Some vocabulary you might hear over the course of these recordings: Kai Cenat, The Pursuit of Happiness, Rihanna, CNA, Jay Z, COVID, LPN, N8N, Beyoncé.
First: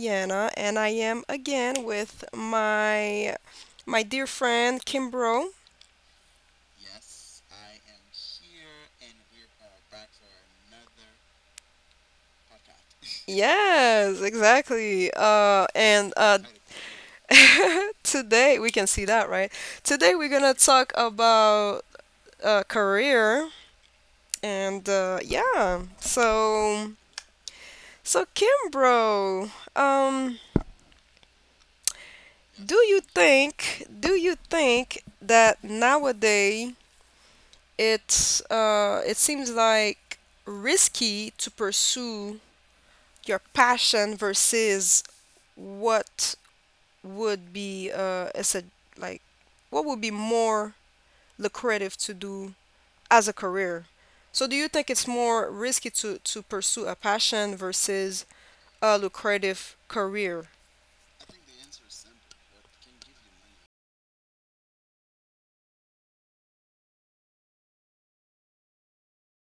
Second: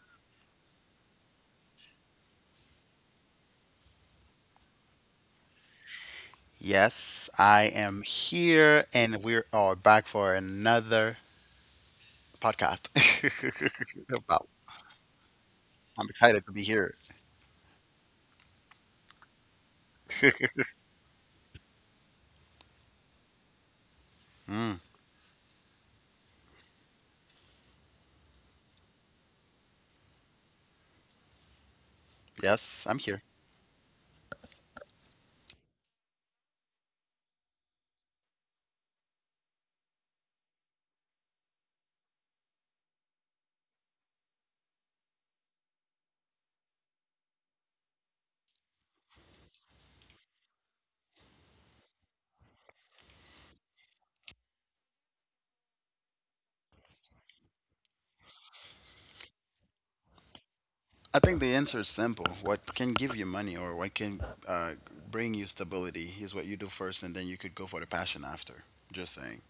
Diana, and I am again with my dear friend Kimbro. Yes, I am here and we are back for another podcast. Yes, Wow, exactly. I'm And excited to be here. today we can see that, right? Today we're gonna talk about career, Mm, and yeah. So Kimbro, um. do yes, I'm you here. think that nowadays it seems like risky to pursue your passion versus what would be as a, like, what would be more lucrative to do as a career? So do you think it's more risky to pursue a passion versus a lucrative career? I think the answer is simple. What can give you money or what can uh, bring you stability is what you do first, and then you could go for the passion after. Just saying.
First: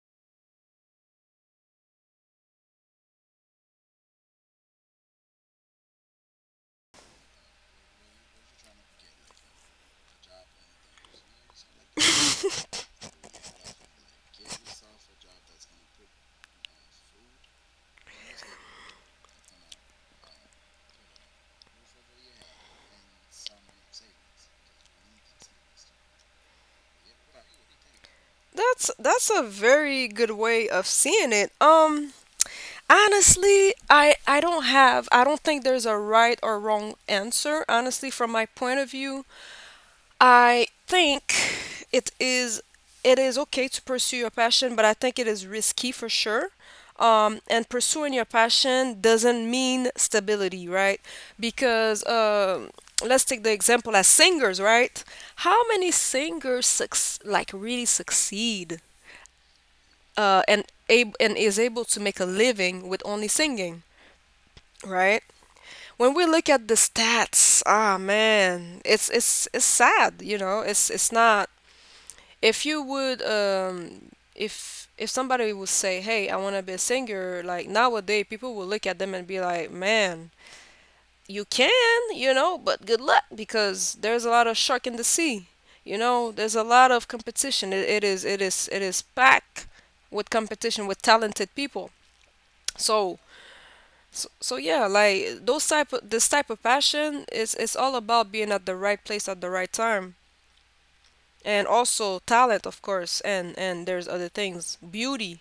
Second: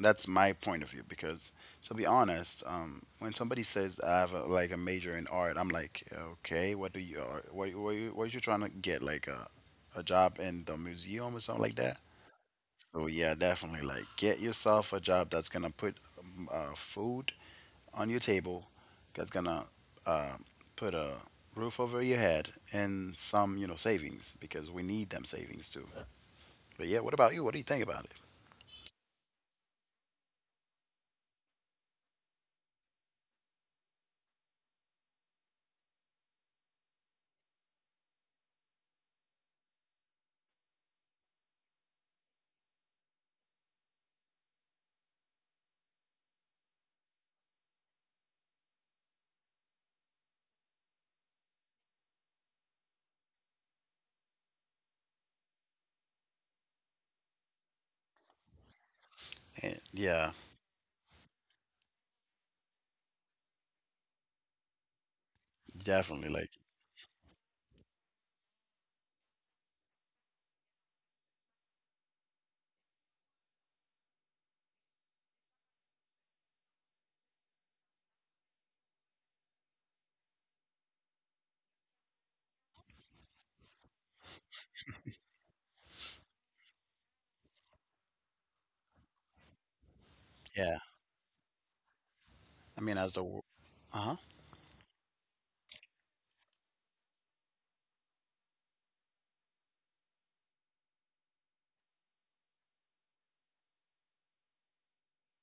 That's my point of view because, to be honest, when somebody says I have a, like a major in art, I'm like, okay, what do you, are- what you trying to get? Like a job in the museum or something like that? So yeah, definitely. Like, get yourself a job that's gonna put food on your table, that's gonna uh, put a roof over your head, and some, you know, savings because we need them savings too. But yeah, what about you? What do you think about it? That's a very good way of seeing it. Honestly, I don't think there's a right or wrong answer. Honestly, from my point of view, I think it is it is okay to pursue your passion, but I think it is risky for sure. And pursuing your passion doesn't mean stability, right? Because let's take the example as singers, right? How many singers like really succeed And yeah, uh, and and is able to make a living with only singing, right? When definitely. we Like, look at the stats, ah man, it's sad, you know. It's not if somebody would say, "Hey, I want to be a singer." Like, nowadays people will look at them and be like, "Man, you can, you know, but good luck, because there's a lot of shark in the sea. You know, there's a lot of competition. It is packed with yeah. competition, with talented people." I mean, as So the, wo- uh-huh. so yeah, like, those type of this type of passion, is it's all about being at the right place at the right time. And also talent, of course, and there's other things: beauty,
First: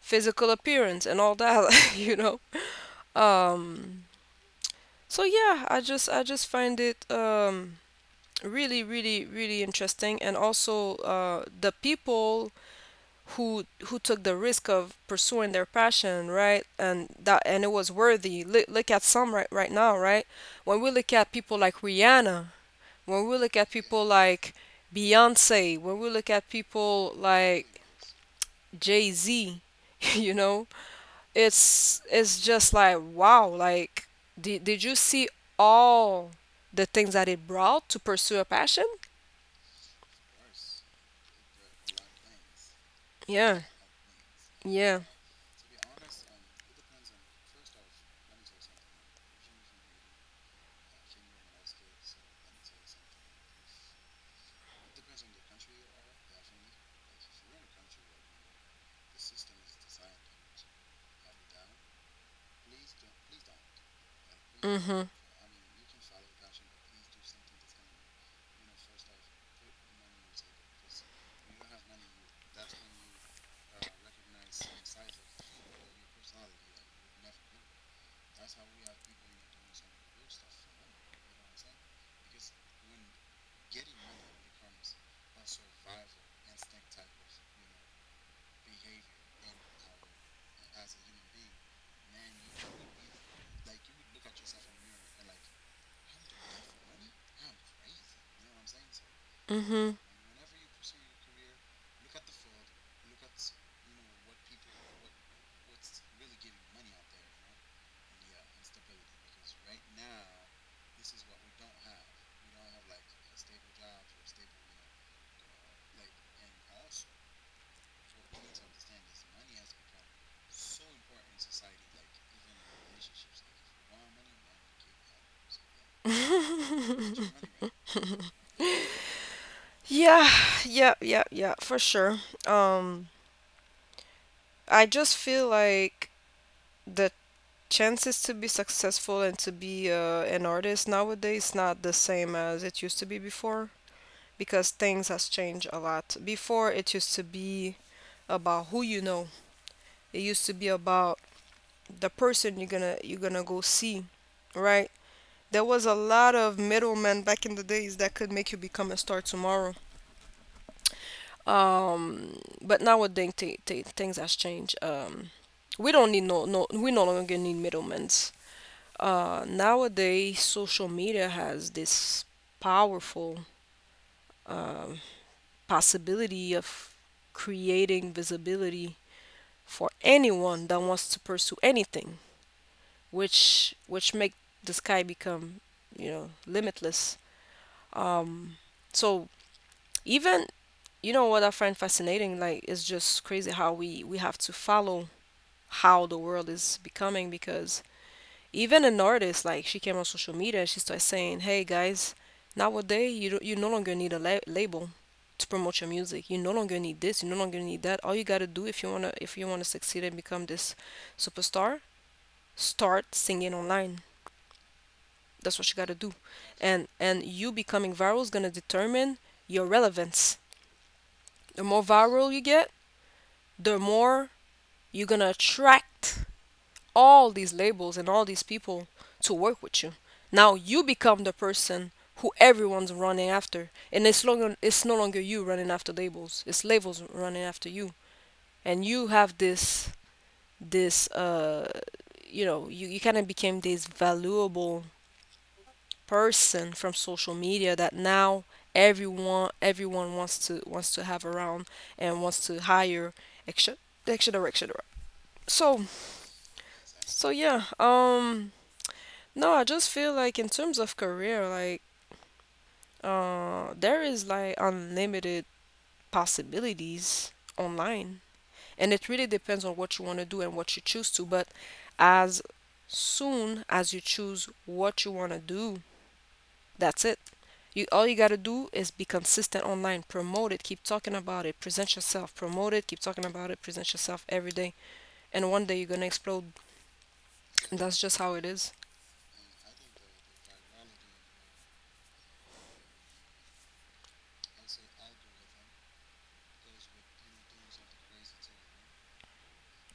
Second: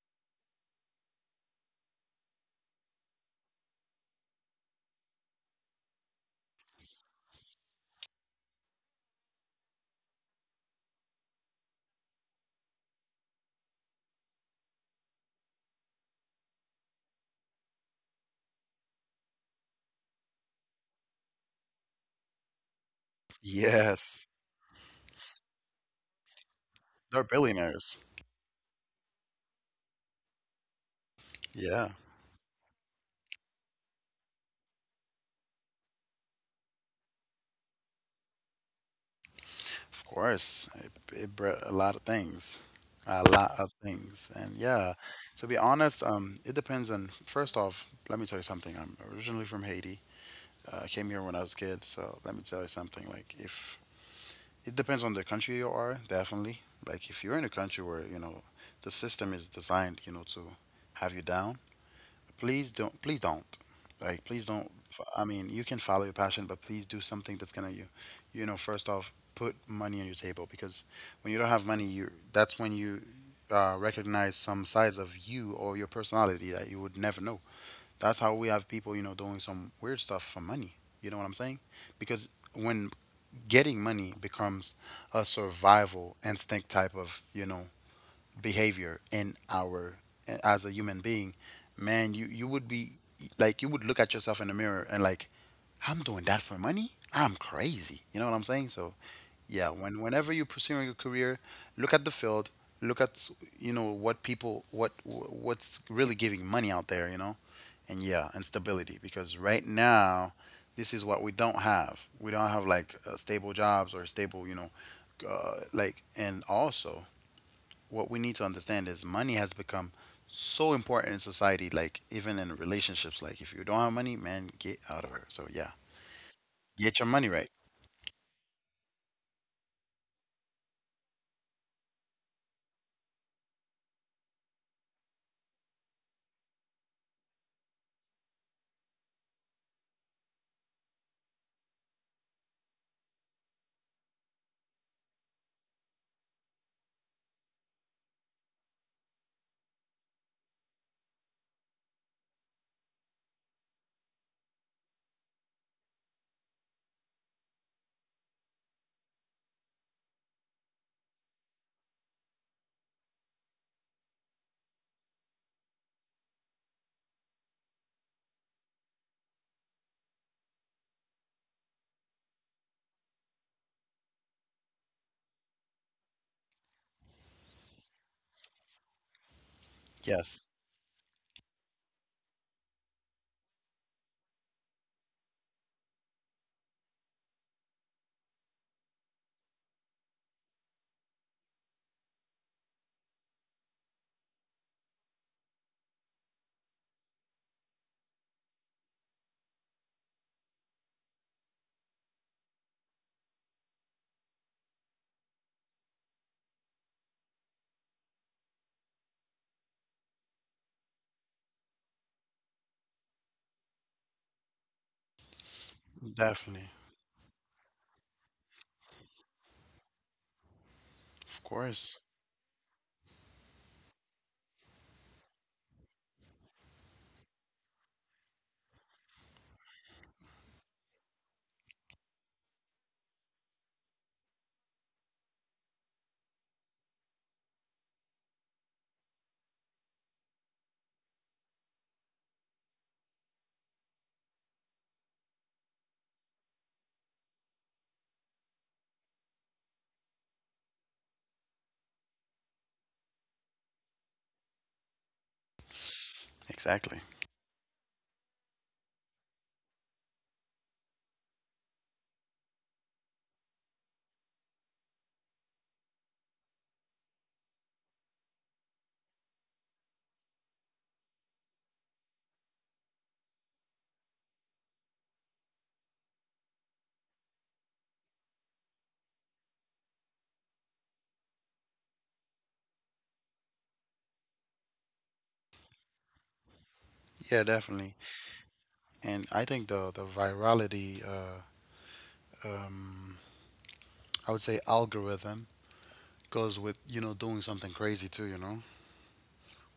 physical appearance and all that, like, you know. Um so yeah, I just find it really, really, really interesting, and also the people who took the risk of pursuing their passion, right? And it was worthy. Look, look at some right now, right? When we look at people like Rihanna, when we look at people Yes, like Beyonce, when we look at people they're like billionaires. Jay Z, you know, Yeah, it's just like, wow, like, did you see all the things that it brought to pursue a passion? of course. It bred a lot of things, a Yeah, lot of things. And yeah, yeah. to be honest, it depends on, first off, let me tell you something. I'm originally from Haiti. I came here when I was a kid, so let me tell you something. Like, if it depends on the country you are, definitely. Like, if you're in a country where, you know, the system is designed, you know, to have you down, please don't. Please don't. Like, please don't. Mm-hmm. I mean, you can follow your passion, but please do something that's gonna you, you know, first off, put money on your table because when you don't have money, you that's when you recognize some sides of you or your personality that you would never know. That's how we have people, you know, doing some weird stuff for money. You know what I'm saying? Because when getting money becomes a survival instinct type of, you know, behavior in our as a human being, man, you would be like you would look at yourself in the mirror and like I'm doing that for money. I'm crazy. You know what I'm saying? So yeah, whenever you're pursuing a career, look at the field. You know what people what's really giving money out there. You know, and yeah, and stability because right now this is what we don't have. We don't have like stable jobs or stable, you know, and also what we need to understand is money has become so important in society, like even in relationships. Like if you don't have money, man, get out of her. So yeah, get your Mm-hmm. money right. Yeah, yeah, yeah, yeah, for sure. Um, I just feel like the chances to be successful and to be an artist nowadays not the same as it used to be before, because things has changed a lot. Before, it used to be about who you know. It used to be about the person you're gonna go see, right? There was a lot of middlemen back in the days that could make you become a star tomorrow. But nowadays things has changed. We don't need no no we no longer need middlemen. Nowadays social media has this powerful um, possibility of creating visibility for Yes, anyone that wants to pursue anything, which make the sky become, you know, limitless. Um, so even, you know what I find fascinating, like, it's just crazy how we have to follow how the world is becoming. Because even an artist, like, she came on social media and she started saying, "Hey guys, nowadays you no longer need a label to promote your music. You no longer need this, you no longer need that. All you got to do, if you want to succeed and become this superstar, start singing online. That's what you got to do." definitely. And you becoming viral is going to determine your relevance. Of The more course. viral you get, the more you're going to attract all these labels and all these people to work with you. Now you become the person who everyone's running after, and it's no longer you running after labels. It's labels running after you, and you have this, you kind of became this valuable person from social media that now everyone wants to have around, and wants to hire extra extra direct, extra direct. so Exactly. so yeah. No, I just feel like, in terms of career, like, there is, like, unlimited possibilities online. And it really depends on what you want to do and what you choose to, but as soon as you choose what you want to do, that's it. You All you got to do is be consistent online, promote it, keep talking about it, present yourself, promote it, keep talking about it, present yourself every day, and one day you're going to explode. Yeah, That's definitely. just how it is. And I think the virality, um, I would say algorithm goes with, you know, doing something crazy too, you know?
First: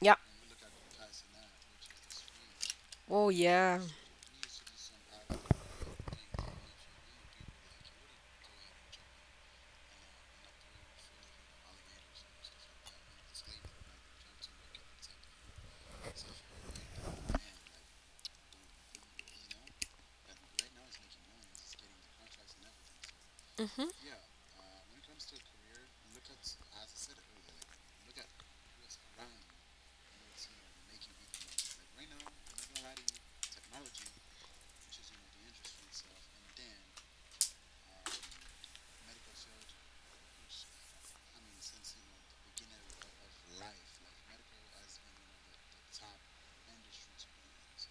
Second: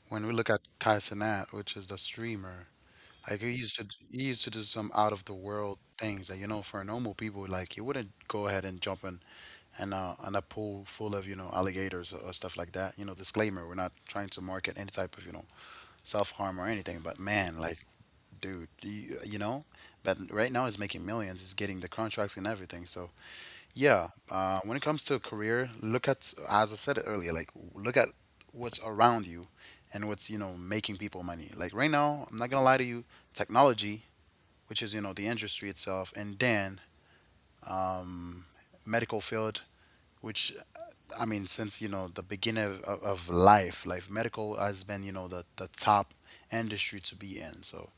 Yeah. When we look at Kai Cenat, which is the streamer, Oh like yeah. He used to do some out of the world things that you know for normal people, like you wouldn't go ahead and jump in and on a pool full of you know alligators, or stuff like that. You know, disclaimer: we're not trying to market any type of you know self harm or anything. But man, like dude, do you, you know, but right now it's making millions. It's getting the contracts and everything. So Mhm. yeah, when it comes to a career, look at as I said earlier, like look at what's around you and what's you know making people money. Like right now, I'm not gonna lie to you, technology, which is you know the industry itself, and then medical field, which I mean since you know the beginning of life, like medical has been you know the top industry to be in. So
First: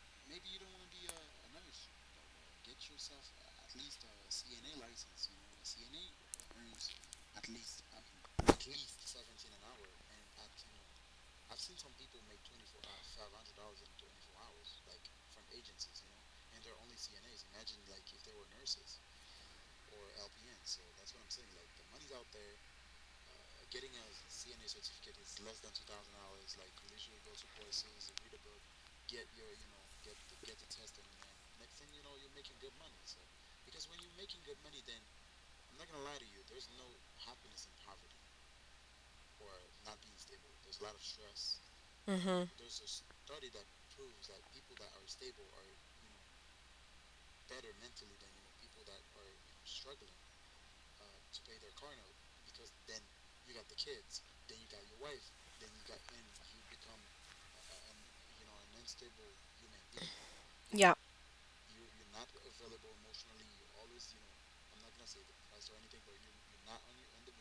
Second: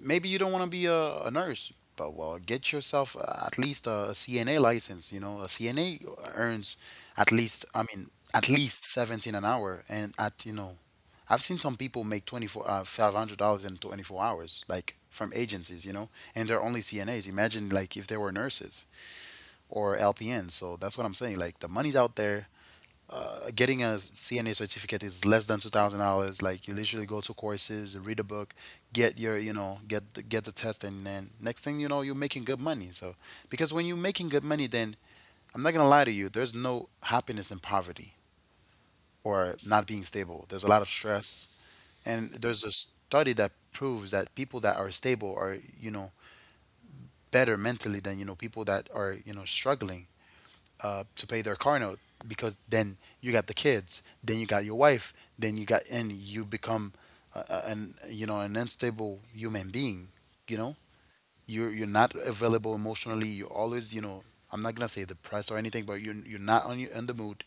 maybe you don't want to be a nurse, but well, get yourself at least CNA license. You know, a CNA earns at least, I mean, at least 17 an hour. And at, you know, I've seen some people make 24, $500 in 24 hours, like from agencies, you know, and they're only CNAs. Imagine like if they were nurses or LPNs. So that's what I'm saying. Like the money's out there. Getting a CNA certificate is less than $2,000. Like you literally go to courses, read a book, get your you know get the test, and then next thing you know you're making good money. So because when you're making good money, then I'm not gonna lie to you, there's no happiness in poverty or not being stable. There's a lot of stress, and Mhm. there's a study that proves that people that are stable are you know better mentally than you know people that are you know struggling to pay their car note because then you got the kids, then you got your wife, then you got and you become an you know an unstable human being. You know, Yeah. You're not available emotionally. You're always you know I'm not gonna say depressed or anything, but you're not on your in the mood.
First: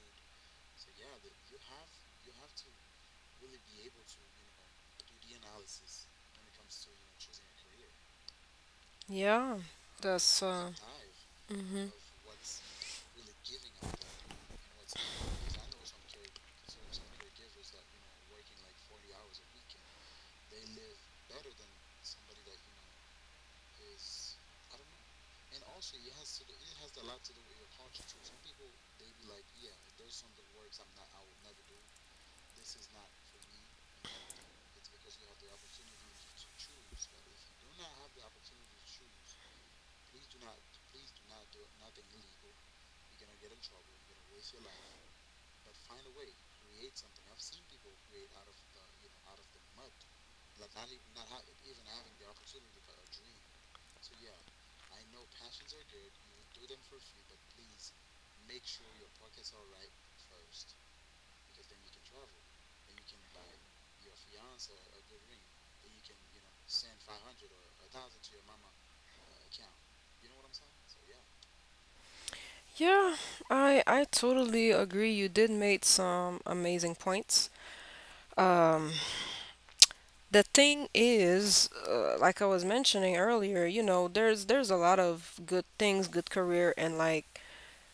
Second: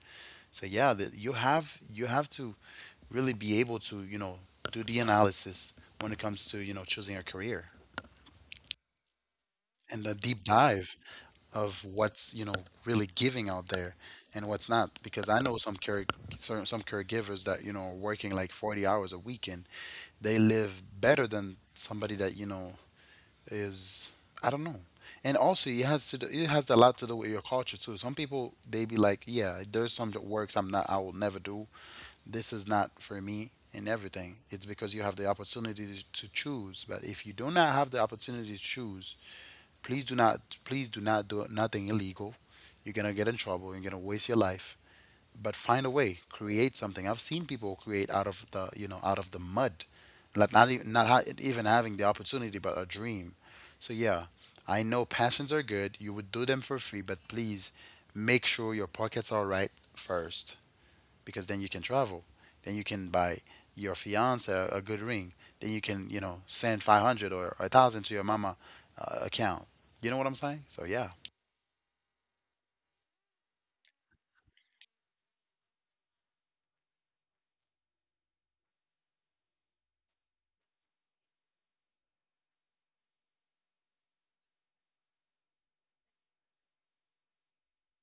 So yeah, that you have to really be able to you know do the analysis when it comes to you know choosing a career Yeah, and a that's deep dive of mhm. what's you know really giving out there and what's not because I know some caregivers that you know are working like 40 hours a week and they live better than somebody that you know is I don't know. And also it has to do, it has a lot to do with your culture too. Some people they be like yeah there's some that works I'm not I will never do this is not for me and everything it's because you have the opportunity to choose. But if you do not have the opportunity to choose, please do not, please do not do nothing illegal. You're gonna get in trouble. You're gonna waste your life. But find a way, create something. I've seen people create out of the, you know, out of the mud, like not even not ha- even having the opportunity, but a dream. So yeah, I know passions are good. You would do them for free, but please make sure your pockets are right first because then you can travel. Then you can buy your fiance a good ring. Then you can, you know, send 500 or a 1000 to your mama account. You know what I'm saying? So yeah, Yeah, I totally agree. You did make some amazing points. Um, the thing is, like I was mentioning earlier, you know, there's a lot of good things, good career, and like,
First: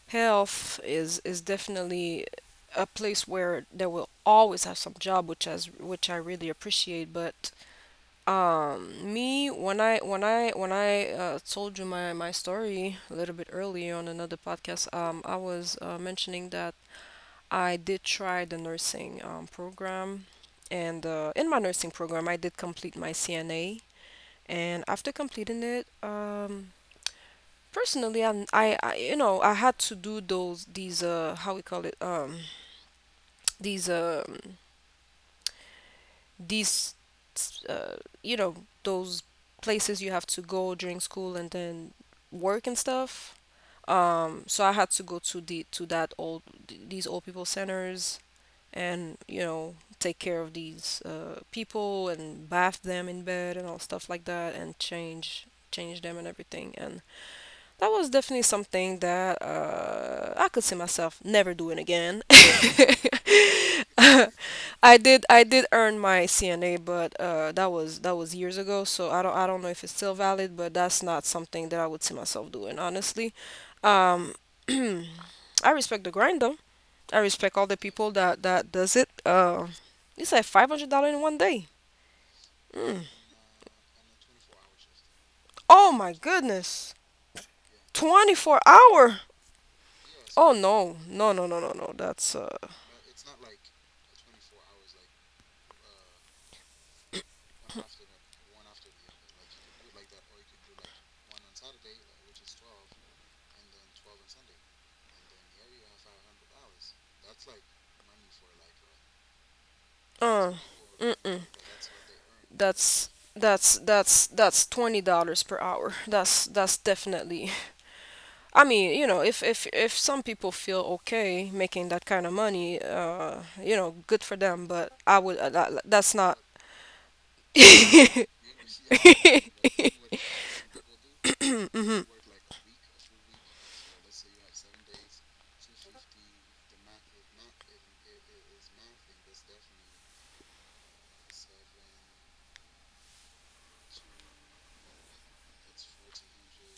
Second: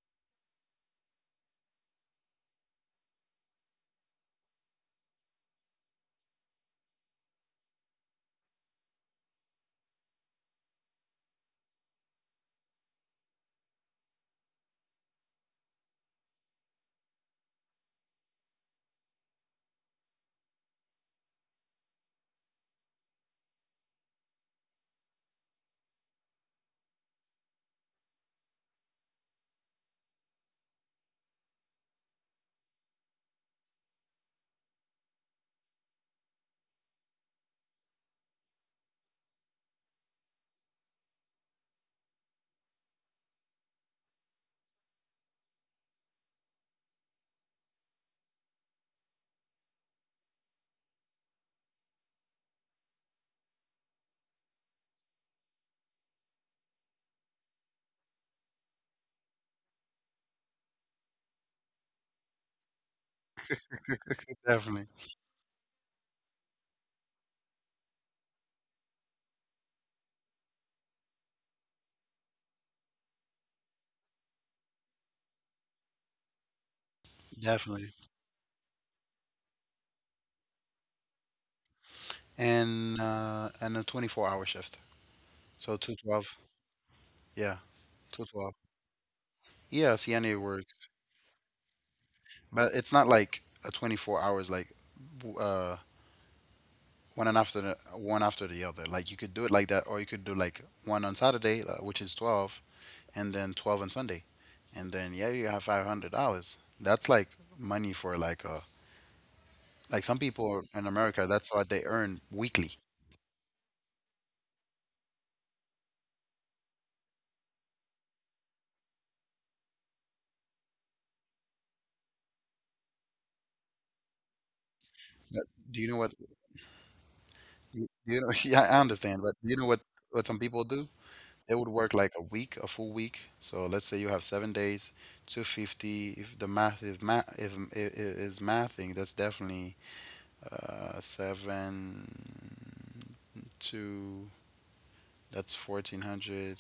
health is definitely a place where there will always have some job, which as which I really appreciate. But me when I when I when I told you my story a little bit earlier on another podcast, I was mentioning that I did try the nursing program, and in my nursing program, I did complete my CNA, and after completing it, personally, I you know I had to do those these, how we call it, these um these uh, you know those places you have to go during school and then work and stuff. So I had to go to that old, these old people centers, and, you know, take care of these people, and bath them in bed and all stuff like that, and change them and everything. And that was definitely something that I could see myself never doing again. definitely. I did earn my CNA, but that was years ago, so I don't know if it's still valid, but that's not something that I would see myself doing, honestly. Um, I respect the grind though. I respect all the Definitely. people that does it. It's like $500 in one day. Mm. And a 24-hour shift. Oh So my 212. goodness, Yeah, twenty four 212. hour. Yeah, CNA Oh no, works. no no no no no. That's But it's not like a 24 hours like w- uh one and after the one after the other. Like you could do it like that or you could do like one on Saturday, which is 12, and then 12 on Sunday. And then yeah, you have $500. That's like money for like a like some Uh, people in mm-mm. America, that's what they earn weekly. That's that's $20 per hour. That's definitely. I mean, you know, if some people feel okay making that kind of money, you know, good for them. But I would. Uh, But that, do you that's know what not. You know yeah, I understand, but do you know what some people do? They would Mhm. work like a week, a full week. So let's say you have 7 days, 250 if math if, it is mathing, that's definitely 7 2 that's 1400.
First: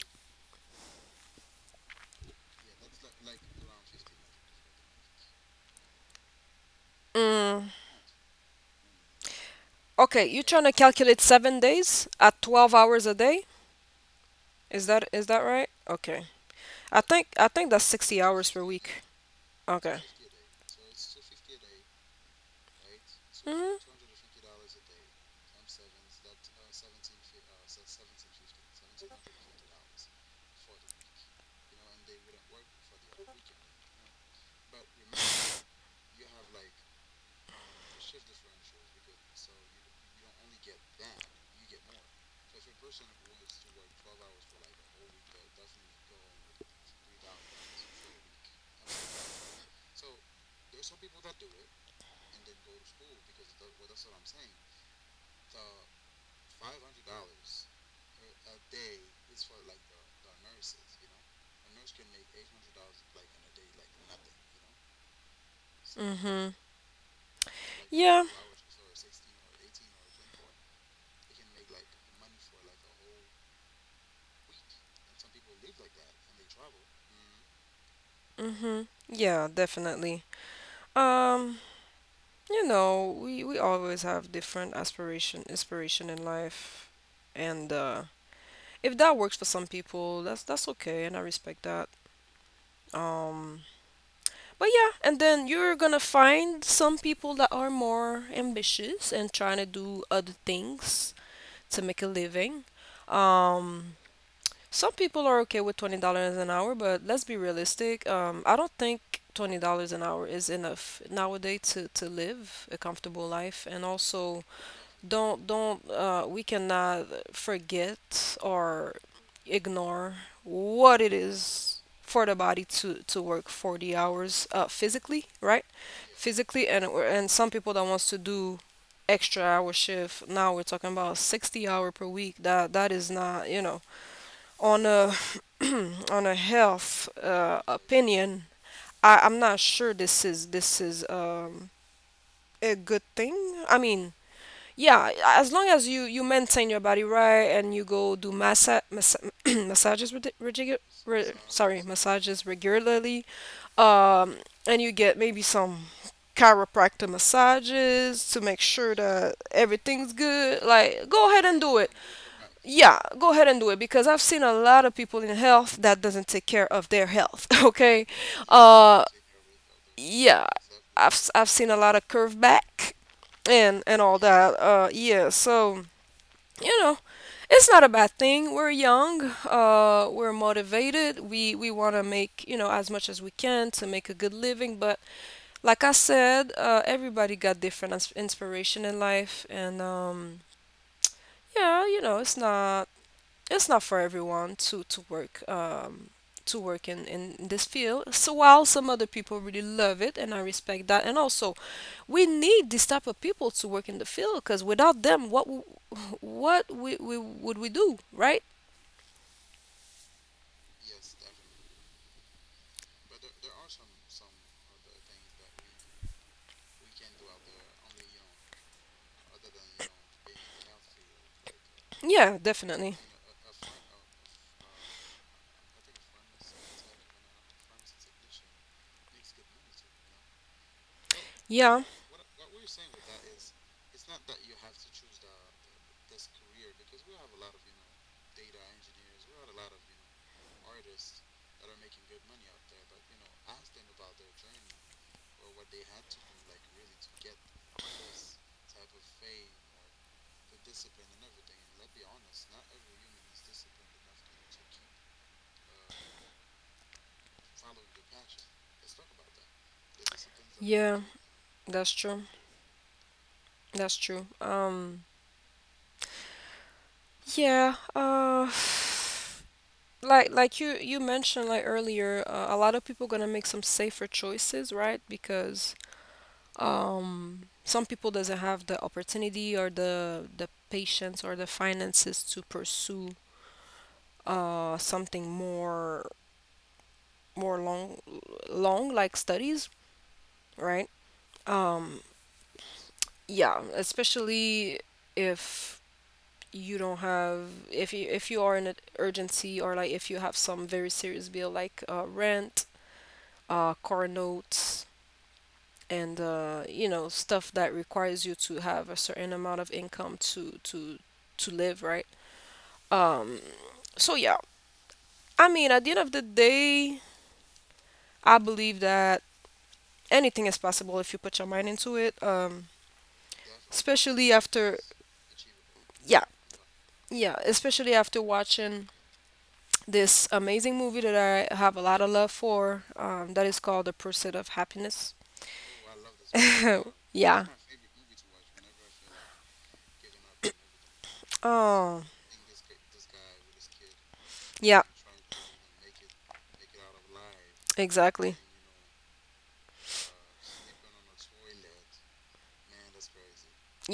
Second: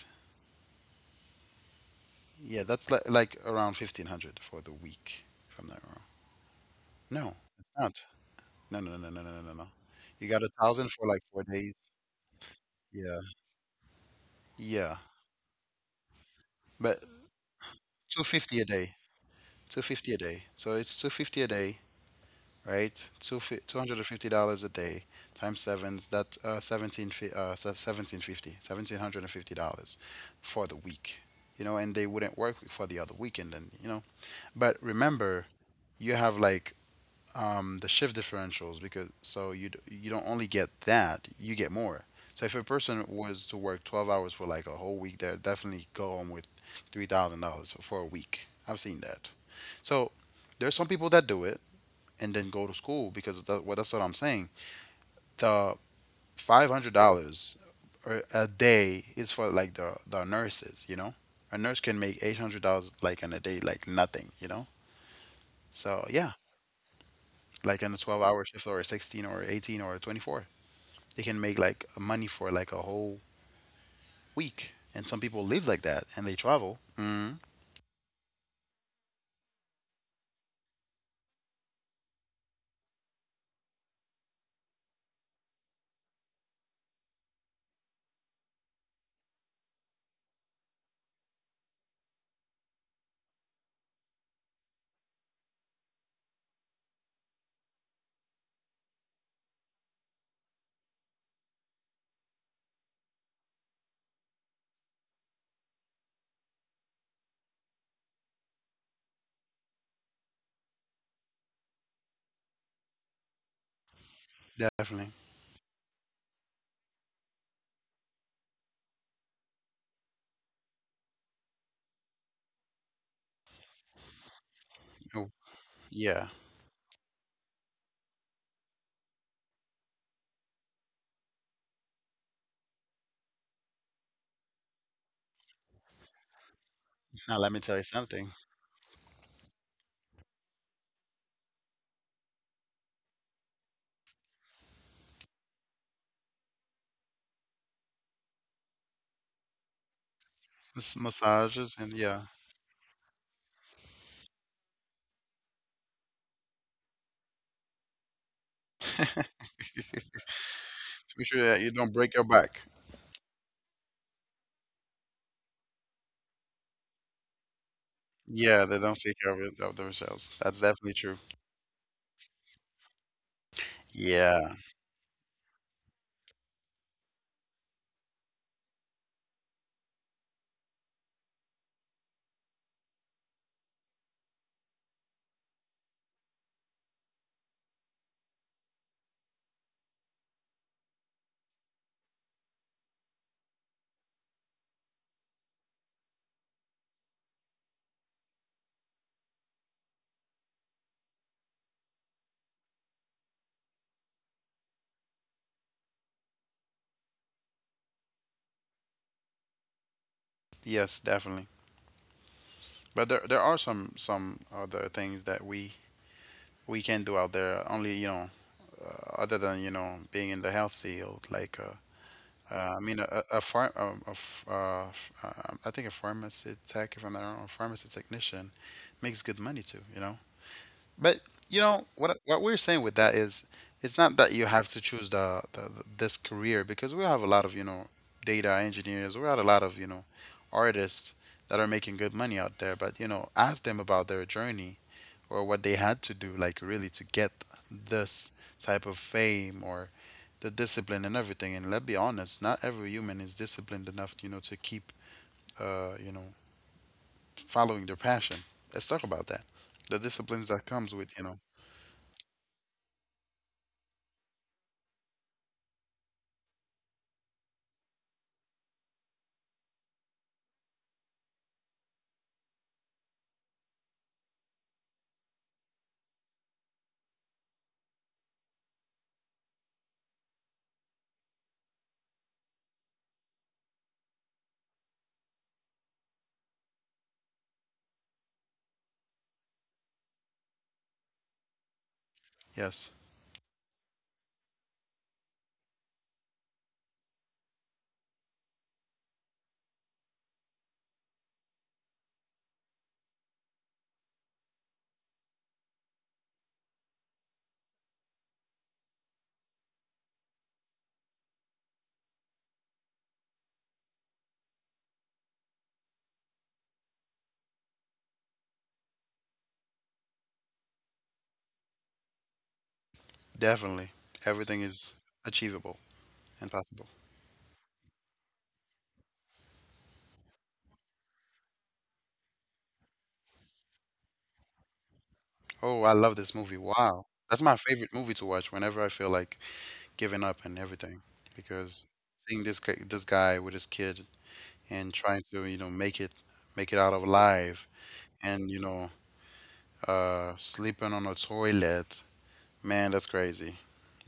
Yeah, that's like around 1500 for the week, if I'm not wrong. No, Mm. it's not. No, no, no, no, no, no, no, no. You Okay, got you a trying to thousand for like calculate four seven days. days at 12 hours a Yeah. day? Is Yeah. that is that right? Okay, But I think that's 60 hours 250 a per day. week. Okay. 250 a day. So it's 250 a day, right? Two Mm-hmm. $250 a day times sevens, that seventeen fifty seventeen hundred and fifty dollars for the week. You know, and they wouldn't work for the other weekend and, you know. But remember, you have like the shift differentials because you don't only get that, you get more. So if a person was to work 12 hours for like a whole week, they'll definitely go home with $3,000 for a week. I've seen that. So there's some people that do it and then go to school because that, well, that's what I'm saying. The $500 a day is for like the nurses, you know? A nurse can make $800 like in a day, like nothing, you know? So yeah, Mm-hmm. like in a 12 Yeah, hour shift or a 16 or 18 or 24. They can make like money for like a whole week. And some people live like that and they travel. Mm, mm-hmm. Yeah, definitely. Um, you know, we always have different aspiration, inspiration in life, and if that works for some people, that's okay, and I respect that. Um, but yeah, and then you're gonna find some people that are more ambitious and trying to do other things to make a living. Um, Some people are okay with $20 an hour, but let's be realistic. I don't think $20 an hour is enough nowadays to live a comfortable life. And also, definitely. don't, we cannot forget or ignore what it is for the body to work 40 hours, physically, Oh, right? yeah. Physically, and some people that wants to do extra hour shift, now we're talking about 60 hour per week, that is not, you know, on a health Now let me tell you something. opinion, I'm not sure this is a good thing. I mean, yeah, as long as you maintain your body right and you go do massa massa massages redi- regi- Mas- re- massages sorry and yeah, massages regularly, um, and you get maybe some chiropractor massages to make sure that everything's good. Like, make go sure ahead that and you do don't it. break your back. Yeah, go ahead and do it, because I've seen a lot of people in health that doesn't take care of their health, okay? Yeah, they don't Uh take care of, it, of themselves. yeah, That's definitely true. I've seen a lot of curve back and all Yeah. that. Yeah, so, you know, it's not a bad thing. We're young, we're motivated. We want to make, as much as we can to make a good living, but like I said, everybody got different inspiration in life and it's not for everyone to work to work in this field. So while some other people really love it, and I respect that. And also, we need this type of people to work in the field because without them what we would we do, right? Yes, definitely. But there are some other things that we can do out there. Only, other than being in the health field, like Yeah, I mean, definitely. A farm, a, I think a pharmacy tech, if I'm not wrong, a pharmacy technician makes good money too. But you know Yeah, what? What we're saying with that is, it's not that you have to choose the this career, because we have a lot of data engineers, we have a lot of artists that are making good money out there. But ask them about their journey or what they had to do, like really to get this type of fame or the discipline and everything. And let's be honest, not every human is disciplined enough, to keep uh, you know, following their passion. Let's talk about that. The disciplines that comes yeah, with, that's true that's true. Yeah. Like you mentioned, like earlier, a lot of people gonna make some safer choices, right? Because some people doesn't have the opportunity or the patience or the finances to pursue something more long, like studies, right? um, yes, yeah, especially if you don't have if you are in an urgency, or like if you have some very serious bill like rent, car notes, and stuff that requires you to have a certain amount of income to live, right? um so yeah, I mean, at the end of the day, I believe that anything is possible if you put your mind into it. Definitely, Especially everything after is achievable Yeah, and possible. yeah, especially after watching this amazing movie that I have a lot of love for, that is called The Pursuit of Happiness. Oh, I love this movie. Wow. That's my Yeah. favorite movie to watch whenever I feel like giving up and everything. Because Oh seeing this guy with his kid and yeah, trying to, make it out alive and, exactly. Sleeping on a toilet. Man, that's crazy.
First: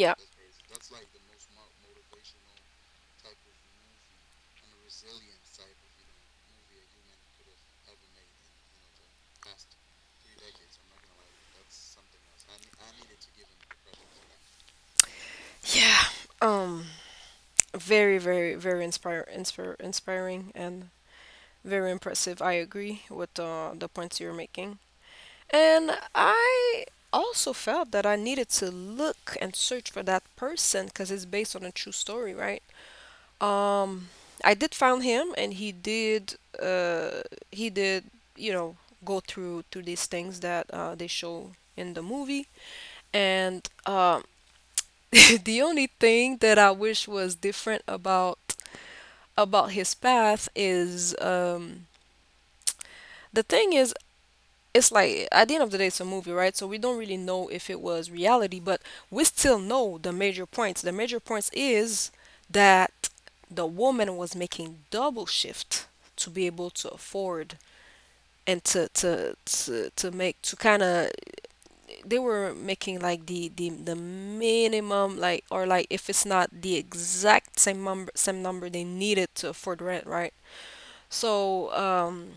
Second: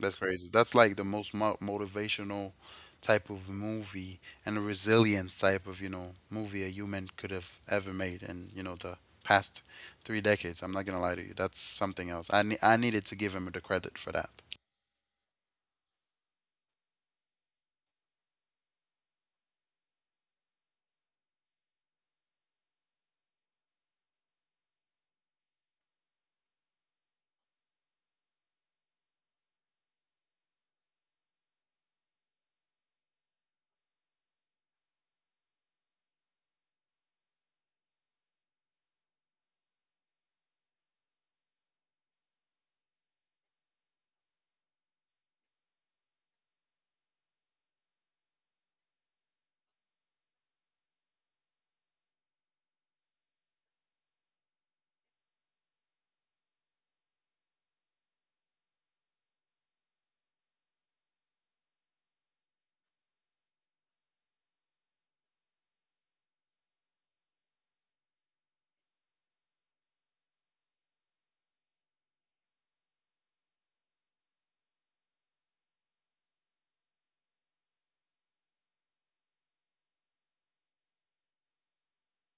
That's crazy. That's like the most mo motivational type of movie and a resilience type of, movie a human could have ever made in, the past 3 decades. I'm not gonna lie to you. That's something else. I needed to give him the credit for that. yeah. um Very, very, very inspiring and very impressive. I agree with the points you're making. And I also felt that I needed to look and search for that person because it's based on a true story, right? Um, I did find him, and uh, he did, you know, go through to these things that they show in the movie. And the only thing that I wish was different about his path is, the thing is, it's like at the end of the day it's a movie, right? So we don't really know if it was reality, but we still know The major points is that the woman was making double shift to be able to afford, and to make, to kind of, they were making like the minimum, like, or like if it's not the exact same number they needed to afford rent, right? so um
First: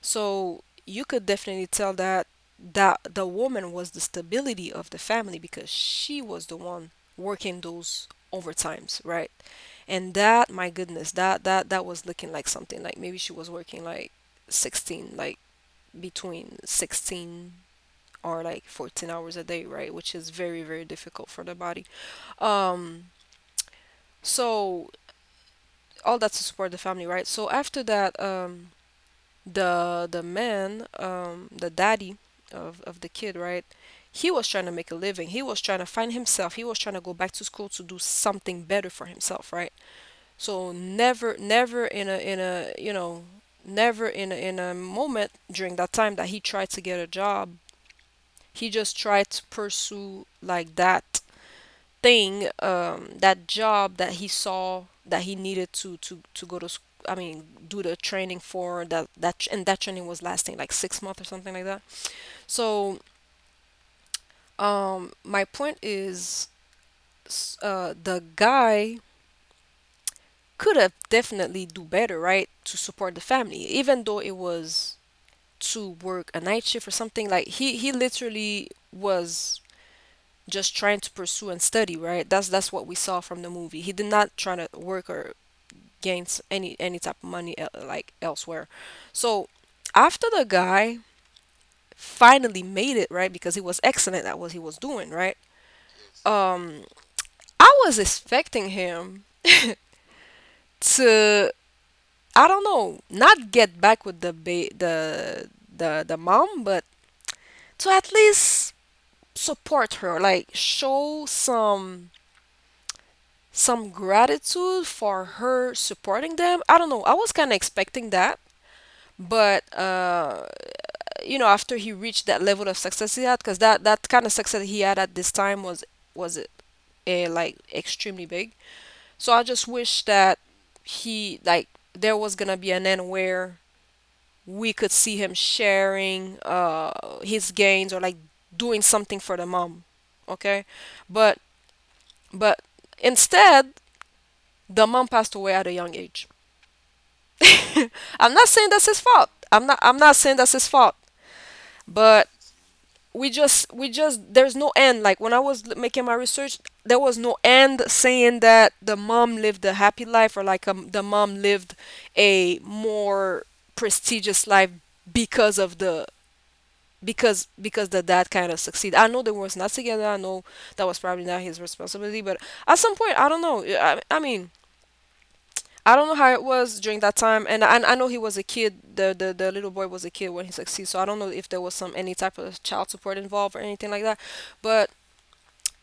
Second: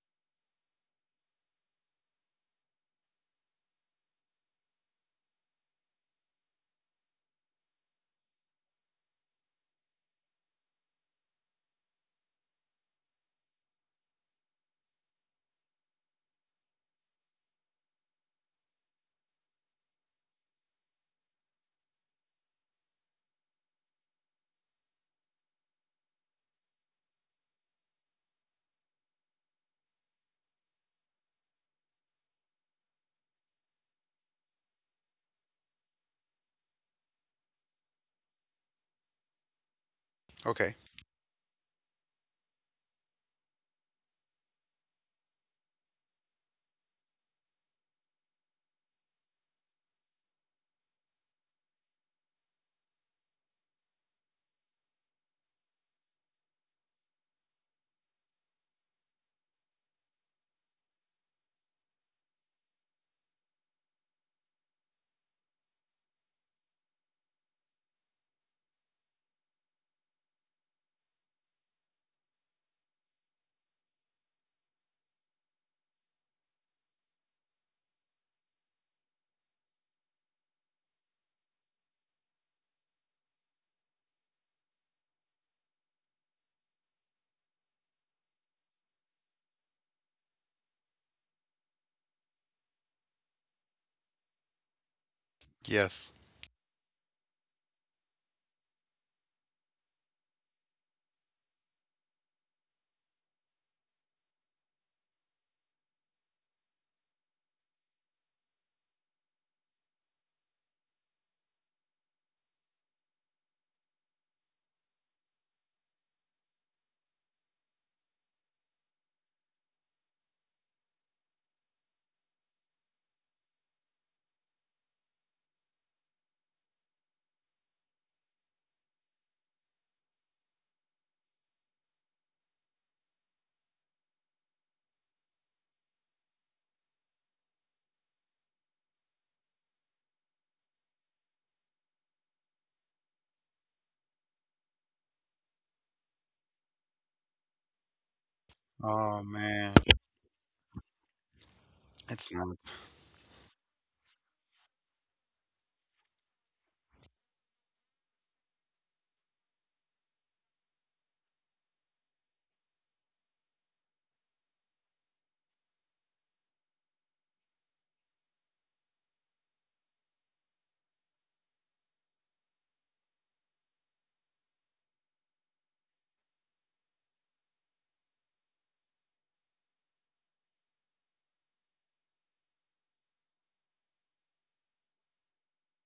So you could definitely tell that the woman was the stability of the family because she was the one working those overtimes, right? And that, my goodness, that was looking like something, like maybe she was working like 16, like between 16 or like 14 hours a day, right? Which is very, very difficult for the body. Um, so all that to support the family, right? So after that, the man, the daddy of the kid, right? He was trying to make a living. He was trying to find himself. He was trying to go back to school to do something better for himself, right? So Okay. never, in a in a you know never in a, in a moment during that time that he tried to get a job, he just tried to pursue like that thing, that job that he saw that he needed to go to, I mean, do the training for And that training was lasting like 6 months or something like that. So, my point is, the guy could have definitely do better, right, to support the family, even though it was to work a night shift or something. Like, he literally was just trying to pursue and study, right? That's what we saw from the movie. He did not try to work or gains any type of money like elsewhere. So after the guy finally made it, right, because he was excellent at what he was doing, right. Yes. Um, I was expecting him to, I don't know, not get back with the mom, but to at least support her, like show some gratitude for her supporting them. I don't know, I was kind of expecting that. But after he reached that level of success he had, because that, that kind of success he had at this time was like extremely big. So I just wish that he, like, there was gonna be an end where we could see him sharing his gains, or like doing something for the mom. Okay. But but instead, the mom passed away at a young age. I'm not saying that's his Oh fault. i'm man, not i'm not saying that's his fault. But it's not. we just, there's no end. Like when I was making my research, there was no end saying that the mom lived a happy life, or like, the mom lived a more prestigious life because of the because the dad kind of succeed. I know they was not together. I know that was probably not his responsibility. But at some point, I don't know. I mean, I don't know how it was during that time. And I know he was a kid. The little boy was a kid when he succeeded. So I don't know if there was some any type of child support involved or anything like that. But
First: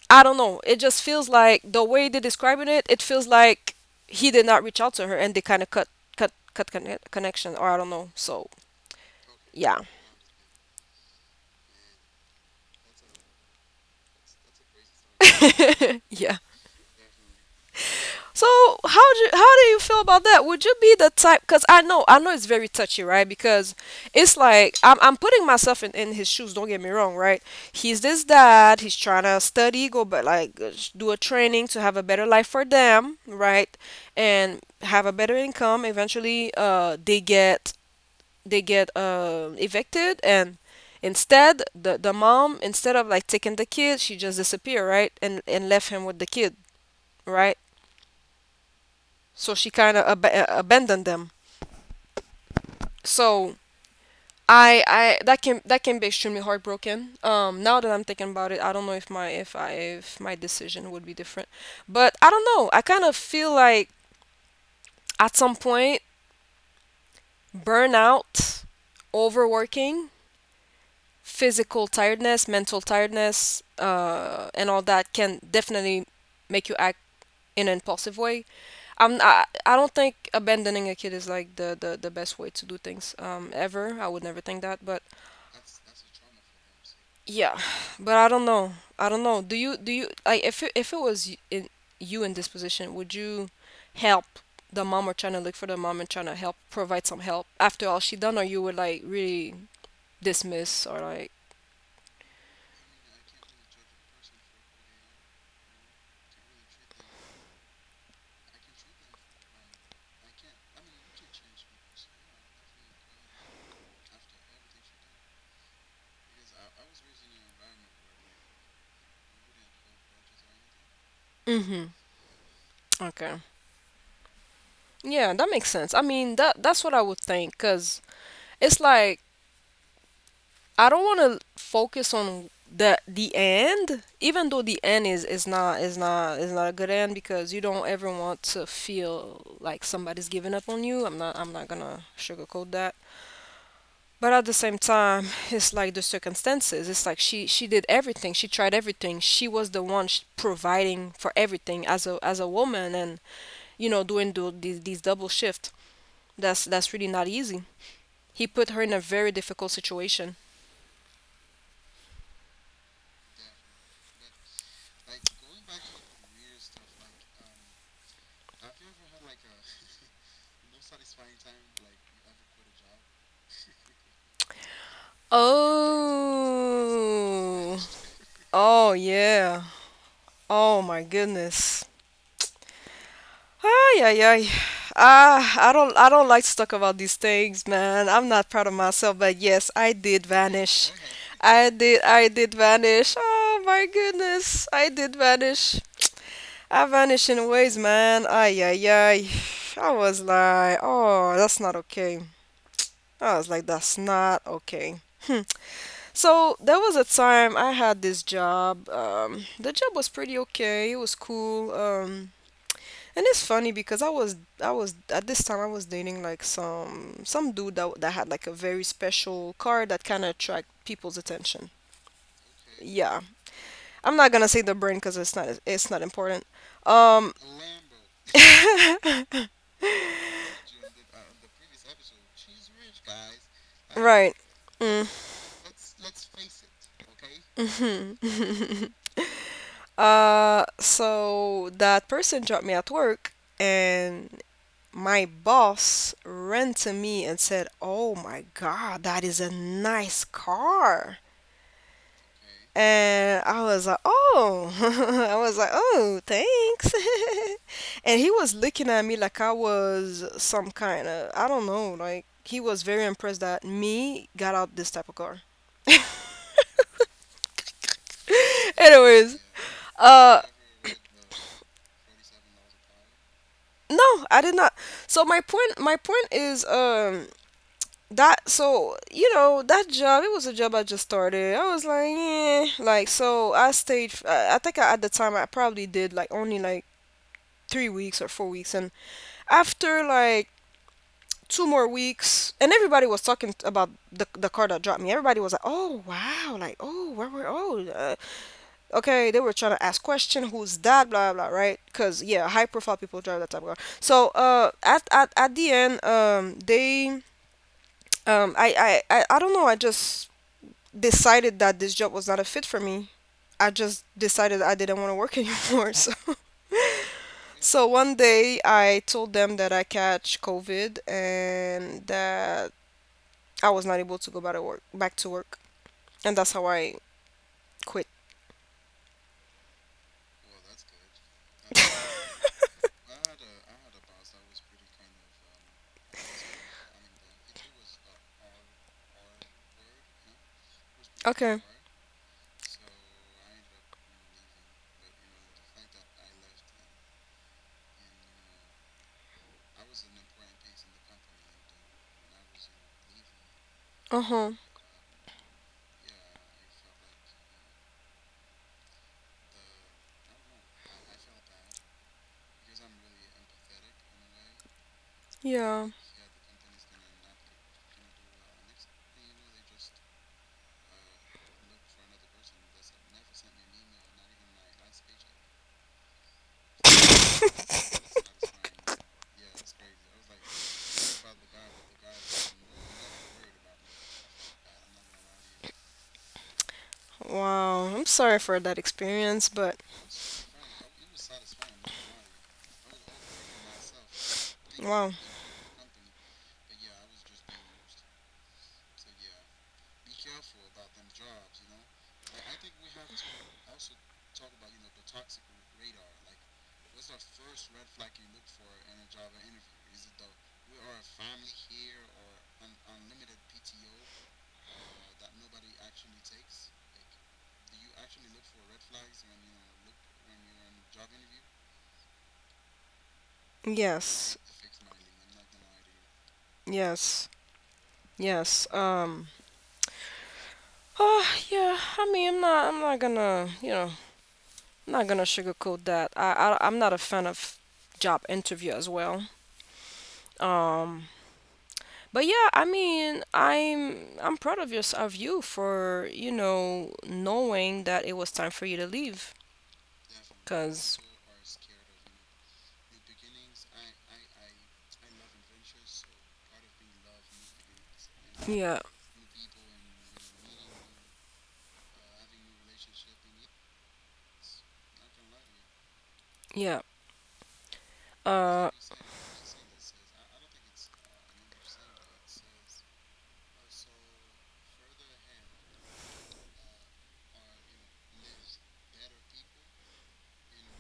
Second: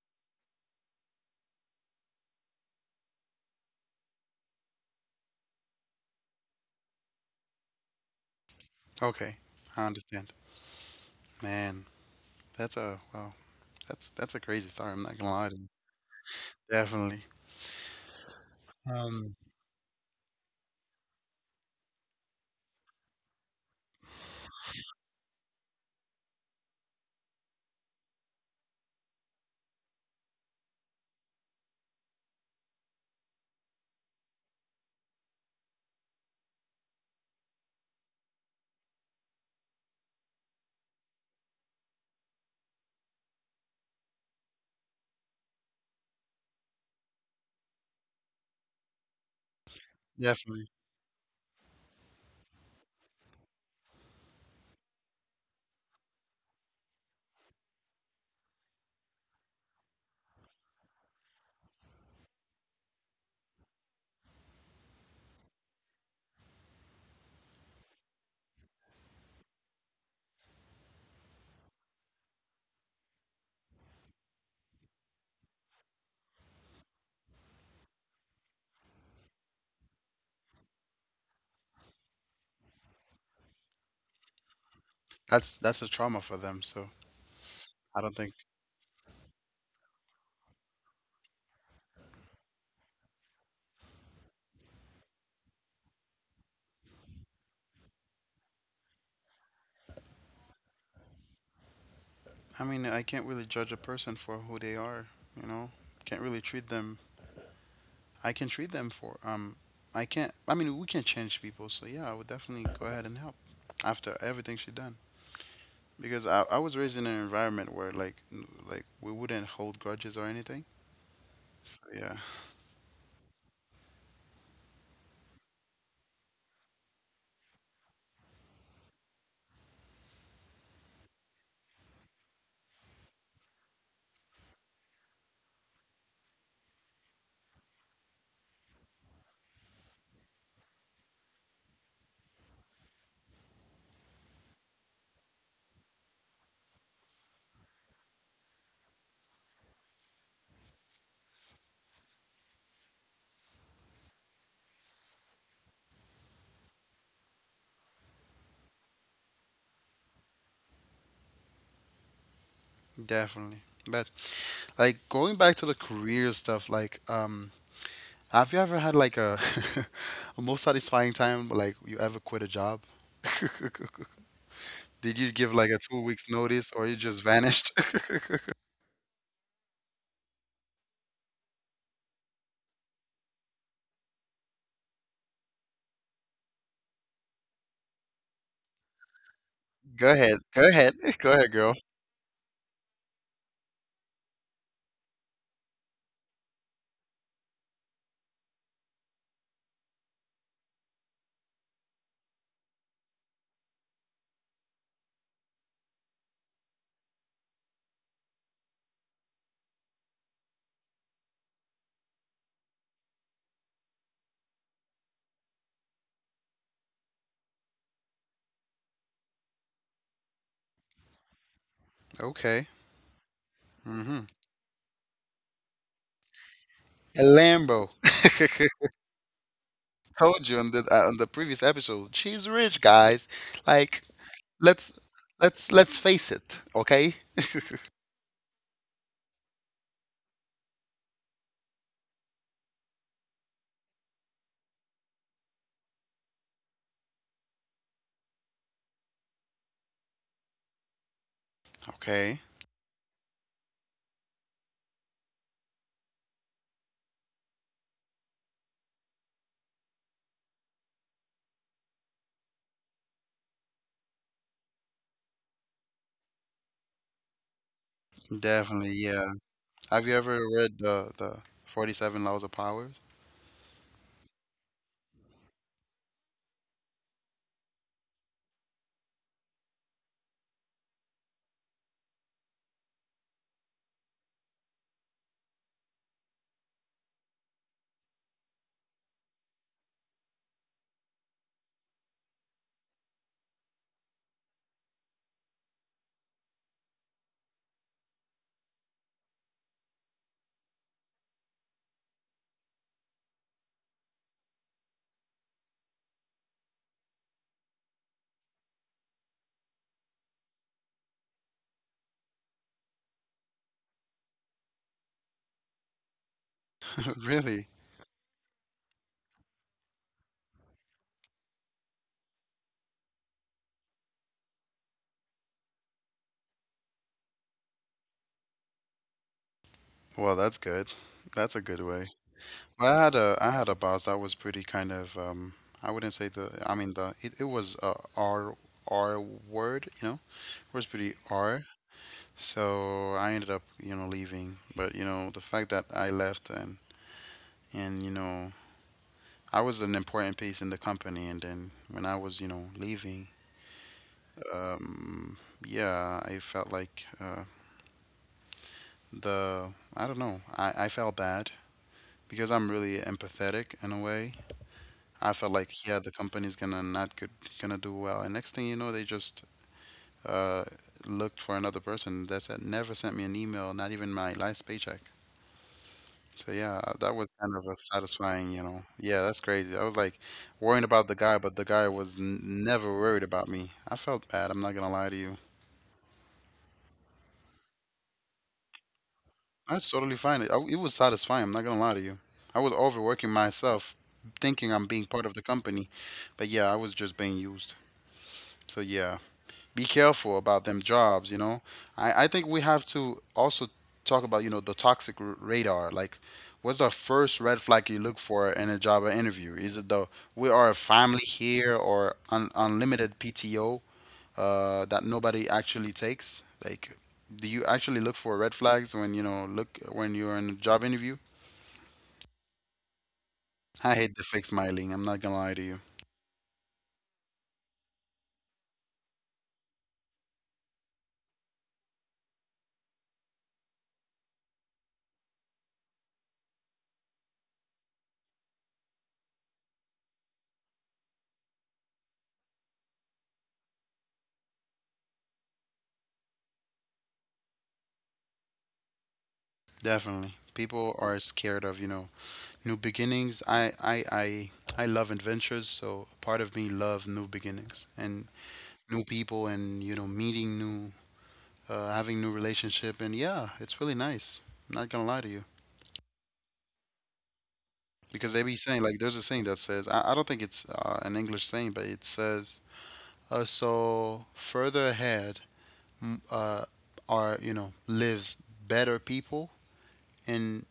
I don't know. It just feels like the way they're describing it, it feels like he did not reach out to her, and they kind of cut connection, or I don't know. So Okay, yeah. I understand. Man, that's a wow. That's a crazy story. I'm not gonna lie to you. Yeah. Definitely. So how do you, Um, how do you feel about that? Would you be the type? Because I know it's very touchy, right? Because it's like I'm putting myself in his shoes. Don't get me wrong, right? He's this dad. He's trying to study, go, but like, do a training to have a better life for them, right? And have a better income. Eventually, they get, evicted. And instead, the mom, instead of like taking the kid, she just disappeared, right? And left him with the kid, right? So she kind of definitely. abandoned them. So I that can be extremely heartbroken. Now that I'm thinking about it, I don't know if my decision would be different, but I don't know. I kind of feel like at some point, burnout, overworking, physical tiredness, mental tiredness, and all that can definitely make you act in an impulsive way. I don't think abandoning a kid is like the best way to do things ever. I would never think that, but That's a trauma for them, so yeah, I but don't I think. don't know. I don't know. Do you like, if it was you in this position, would you help the mom, or trying to look for the mom and trying to help provide some help after all she done, or you would like really dismiss, or like? I mean, I can't really judge a person for who they are, you know? Can't really treat them. I can treat them for I can't I mean, we can't change people, so yeah, I would definitely go ahead and help after everything she done. Because I was raised in an environment where like we wouldn't hold grudges or anything. Mm-hmm. So yeah, Okay. Yeah, that makes sense. I mean, that's what I would think, cause it's like, I don't want to focus on the end, even though the end is not a good end because you don't ever want to feel like somebody's giving up on you. I'm not gonna sugarcoat that. But at the same time, it's like the circumstances. It's like, she did everything. She tried everything. She was the one providing for everything as a woman. And doing these double shift. That's really not easy. He put her in a very difficult situation. definitely. But like going back to the career stuff, like have you ever had like a most satisfying time like you ever quit a job? Did you give like a 2 weeks notice, or you just Oh. vanished? Oh yeah. Oh my goodness. Ay ay ay. I don't like to talk about these things, man. I'm not proud of myself, but yes, I Go did ahead. Go vanish. ahead. Go ahead, I girl. did I did vanish. Oh my goodness. I did vanish. I vanished in ways, man. Ay ay ay. I was like, oh, that's not okay. I was like, that's not okay. Hmm. So there was a time I had this job. The job was pretty okay. It was cool. And it's funny because I was at this time I was dating like some dude that had like a very special car that kind of attract people's attention. Okay. Yeah, I'm Mm-hmm. not gonna say the brand because it's not important. A Um, Lambo. Told you on the previous episode, she's rich, guys. Like, right. let's Mm, let's face it, okay? mhm. So that person dropped me at work, and my boss ran to me and said, "Oh my God, that is a nice car." Okay. And I was like, "Oh." I was like, "Oh, thanks." And he was looking at me like I was some kind of, I don't know, like he was very impressed that me got out this type of car. Definitely, Anyways, yeah. Have you ever uh, read the 47 Laws of Power? no, I did not. So my point is, that so you know that job, it was a job I just started. I was like, yeah, like, so I stayed I think at the time I probably did like only like 3 weeks or 4 weeks, and after like two more weeks, and everybody was talking about the car that dropped me. Everybody was like, oh wow, like, oh where were oh okay, they were trying to ask question, who's that, blah blah, right? Because yeah, high profile people drive that type of car. So at the end, they I don't know, I just decided that this job was not a fit for me. I just decided I didn't want to work anymore. So, Really? so one day I told them that I catch COVID and that I was not able to go back to work. Back to work, and that's how I quit. Well, that's good. That's a good way. Well, I had a boss that was pretty kind of I wouldn't say the I mean, it was a R word, you know. It was pretty Okay. R. So I ended up, leaving. But, the fact that I left, and I was an important piece in the company. And then when I was, leaving, Uh huh. um yeah, I felt like uh the I don't know. I felt bad because I'm really empathetic in a way. I felt Yeah. like, yeah, the company's gonna not good, gonna do well. And next thing you know, they just uh, looked for another person. That's it. Never sent me an email, not even my last paycheck. So yeah, that was kind of a satisfying, you know. Yeah, that's crazy. I was like worrying about the guy, but the guy was n never worried about me. I felt bad. I'm not gonna lie to you. Wow. I'm sorry for that experience, but I was totally fine. It was satisfying. I'm not gonna lie to you. I was overworking myself, thinking I'm wow. being part of the company, but yeah, I was just being used. So yeah, be careful about them jobs. I think we have to also talk about the toxic radar. Like, what's the first red flag you look for in a job or interview? Is it the "we are a family here" or unlimited PTO that nobody actually takes? Like, do you actually look for red flags when look when you're in a job interview? I hate the Yes. fake smiling. I'm not gonna lie to you. Yes. Yes. Oh yeah. I mean, I'm not. I'm not gonna. You know, I'm not gonna sugarcoat that. I'm not a fan of job interview as well. Um, but yeah, I mean, I'm proud of you for knowing that it was time for you to leave. Definitely, Cause people are scared of new beginnings. I love adventures, so part of me love new beginnings and yeah, new people and, meeting new, having new relationship. And yeah, it's really nice. I'm not gonna lie to you. yeah. Because they be Uh, saying, like, there's a saying that says, I don't think it's, an English saying, but it says, so further ahead, m- uh, are, lives better people, and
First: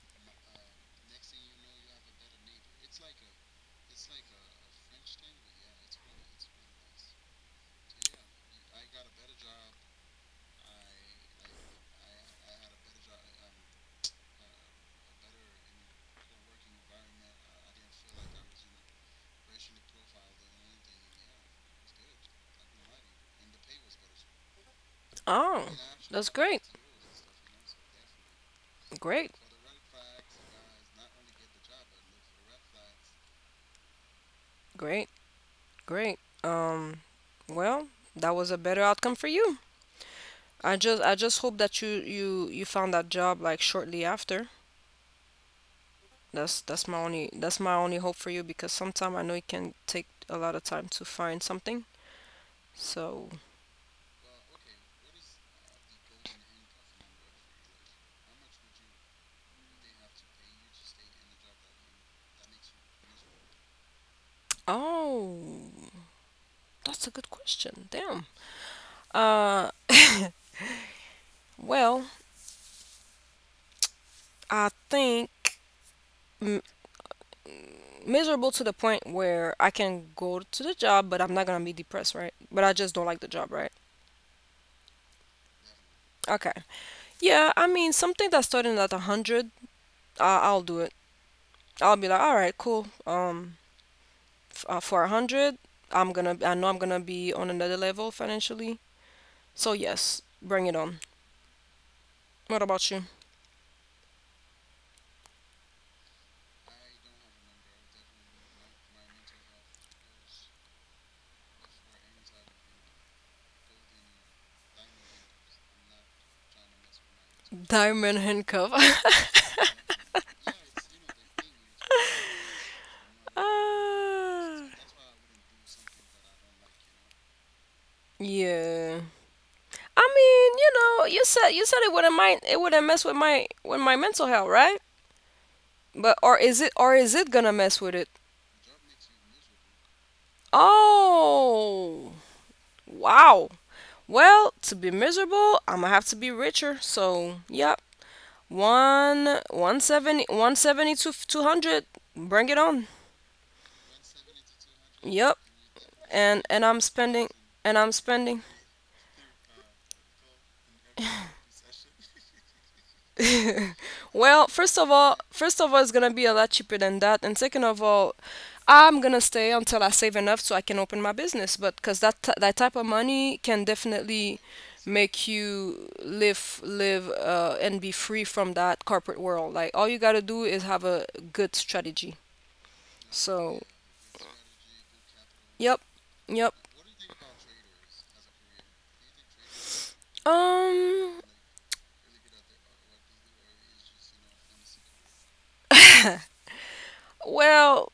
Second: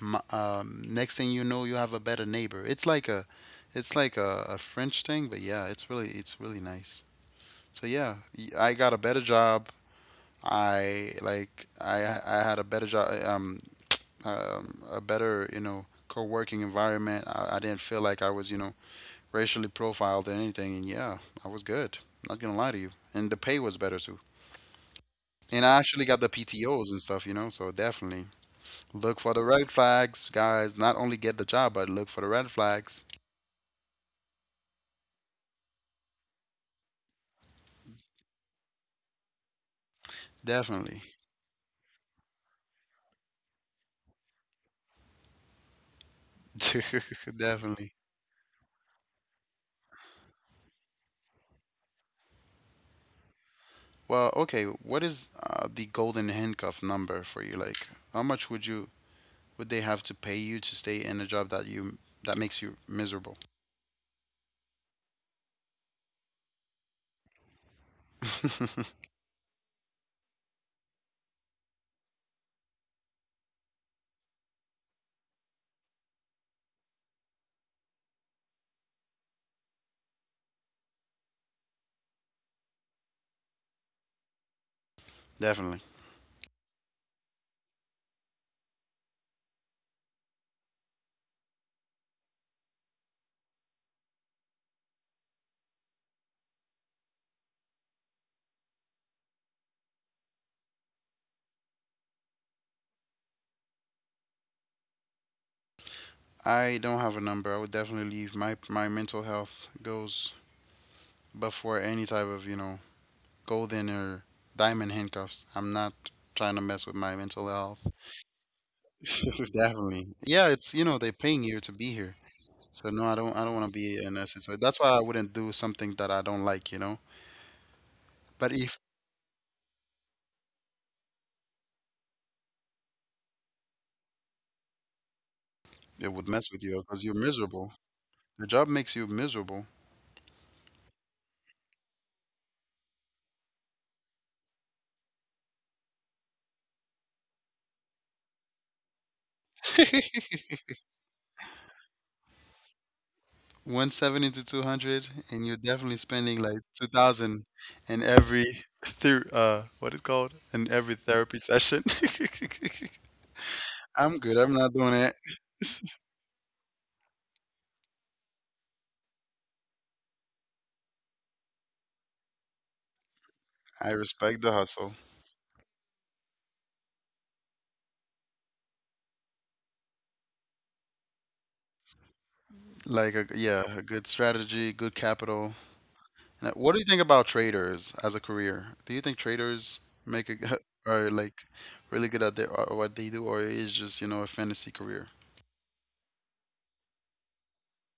next thing you know, you have a better neighbor. It's like a French thing, but yeah, it's really nice. So yeah, I got a better job. I like I had a better job, a better co-working environment. I didn't feel like I was racially profiled or anything, and yeah, I was good. Not gonna lie to you, and the pay was better too. oh, And I actually got that's the great, PTOS and stuff. So definitely, look great, for the red flags, guys. Not only get the job, but look for the red flags. great, great. Um, well, that was a better outcome for you. Definitely. I just hope that you found that job like shortly after. That's my Definitely. only hope for you, because sometimes I know it can take a lot of time to find something. So, Well, okay, what is the golden handcuff number for you? Like, how much would they have to pay you to stay in a job that makes you miserable? oh, that's a good question. Damn. Uh, well, I think m- miserable to the point where I can go to the job, but I'm not gonna be depressed, right? But I just don't like the job, right? Definitely. Okay. Yeah, I mean something that's starting at a hundred, I'll do it. I'll be like, all right, cool. For a hundred, I know I'm gonna be on another level financially. So yes, bring it on. What about you? I don't have a number. I would definitely leave. My mental health goes before any type of, golden or diamond handcuffs. I'm not trying to mess with my mental health. Diamond handcuff. Definitely. Yeah, it's, they're paying you to be here. So no, I don't want to be an asset. So Ah, that's why I wouldn't do something that I don't like. But if yeah. I mean, you know, you said it wouldn't mess with my mental health, right? it But would or mess with is you it because you're gonna miserable. mess with it? The job makes you miserable. Oh, wow. Well, to be miserable, I'm gonna have to be richer. So, yep. One 170 to 200. Bring it on. 170 to 200, Yep. and you're definitely spending And like and 2000 I'm in spending. every ther what it called? In every therapy session. I'm good. Well, I'm not doing it. First of all, it's gonna be a lot cheaper than that, and second of all, I'm gonna stay until I save enough so I can open my business. But because that type of money can I respect definitely the hustle. make you live, and be free from that corporate world. Like, all you gotta do is have a good strategy. Yeah, So, a good strategy, good capital, yep, yep. what do you think about traders as a career? Do you think traders make a g- are Um, like really good at what they do, or is just, a fantasy career? well,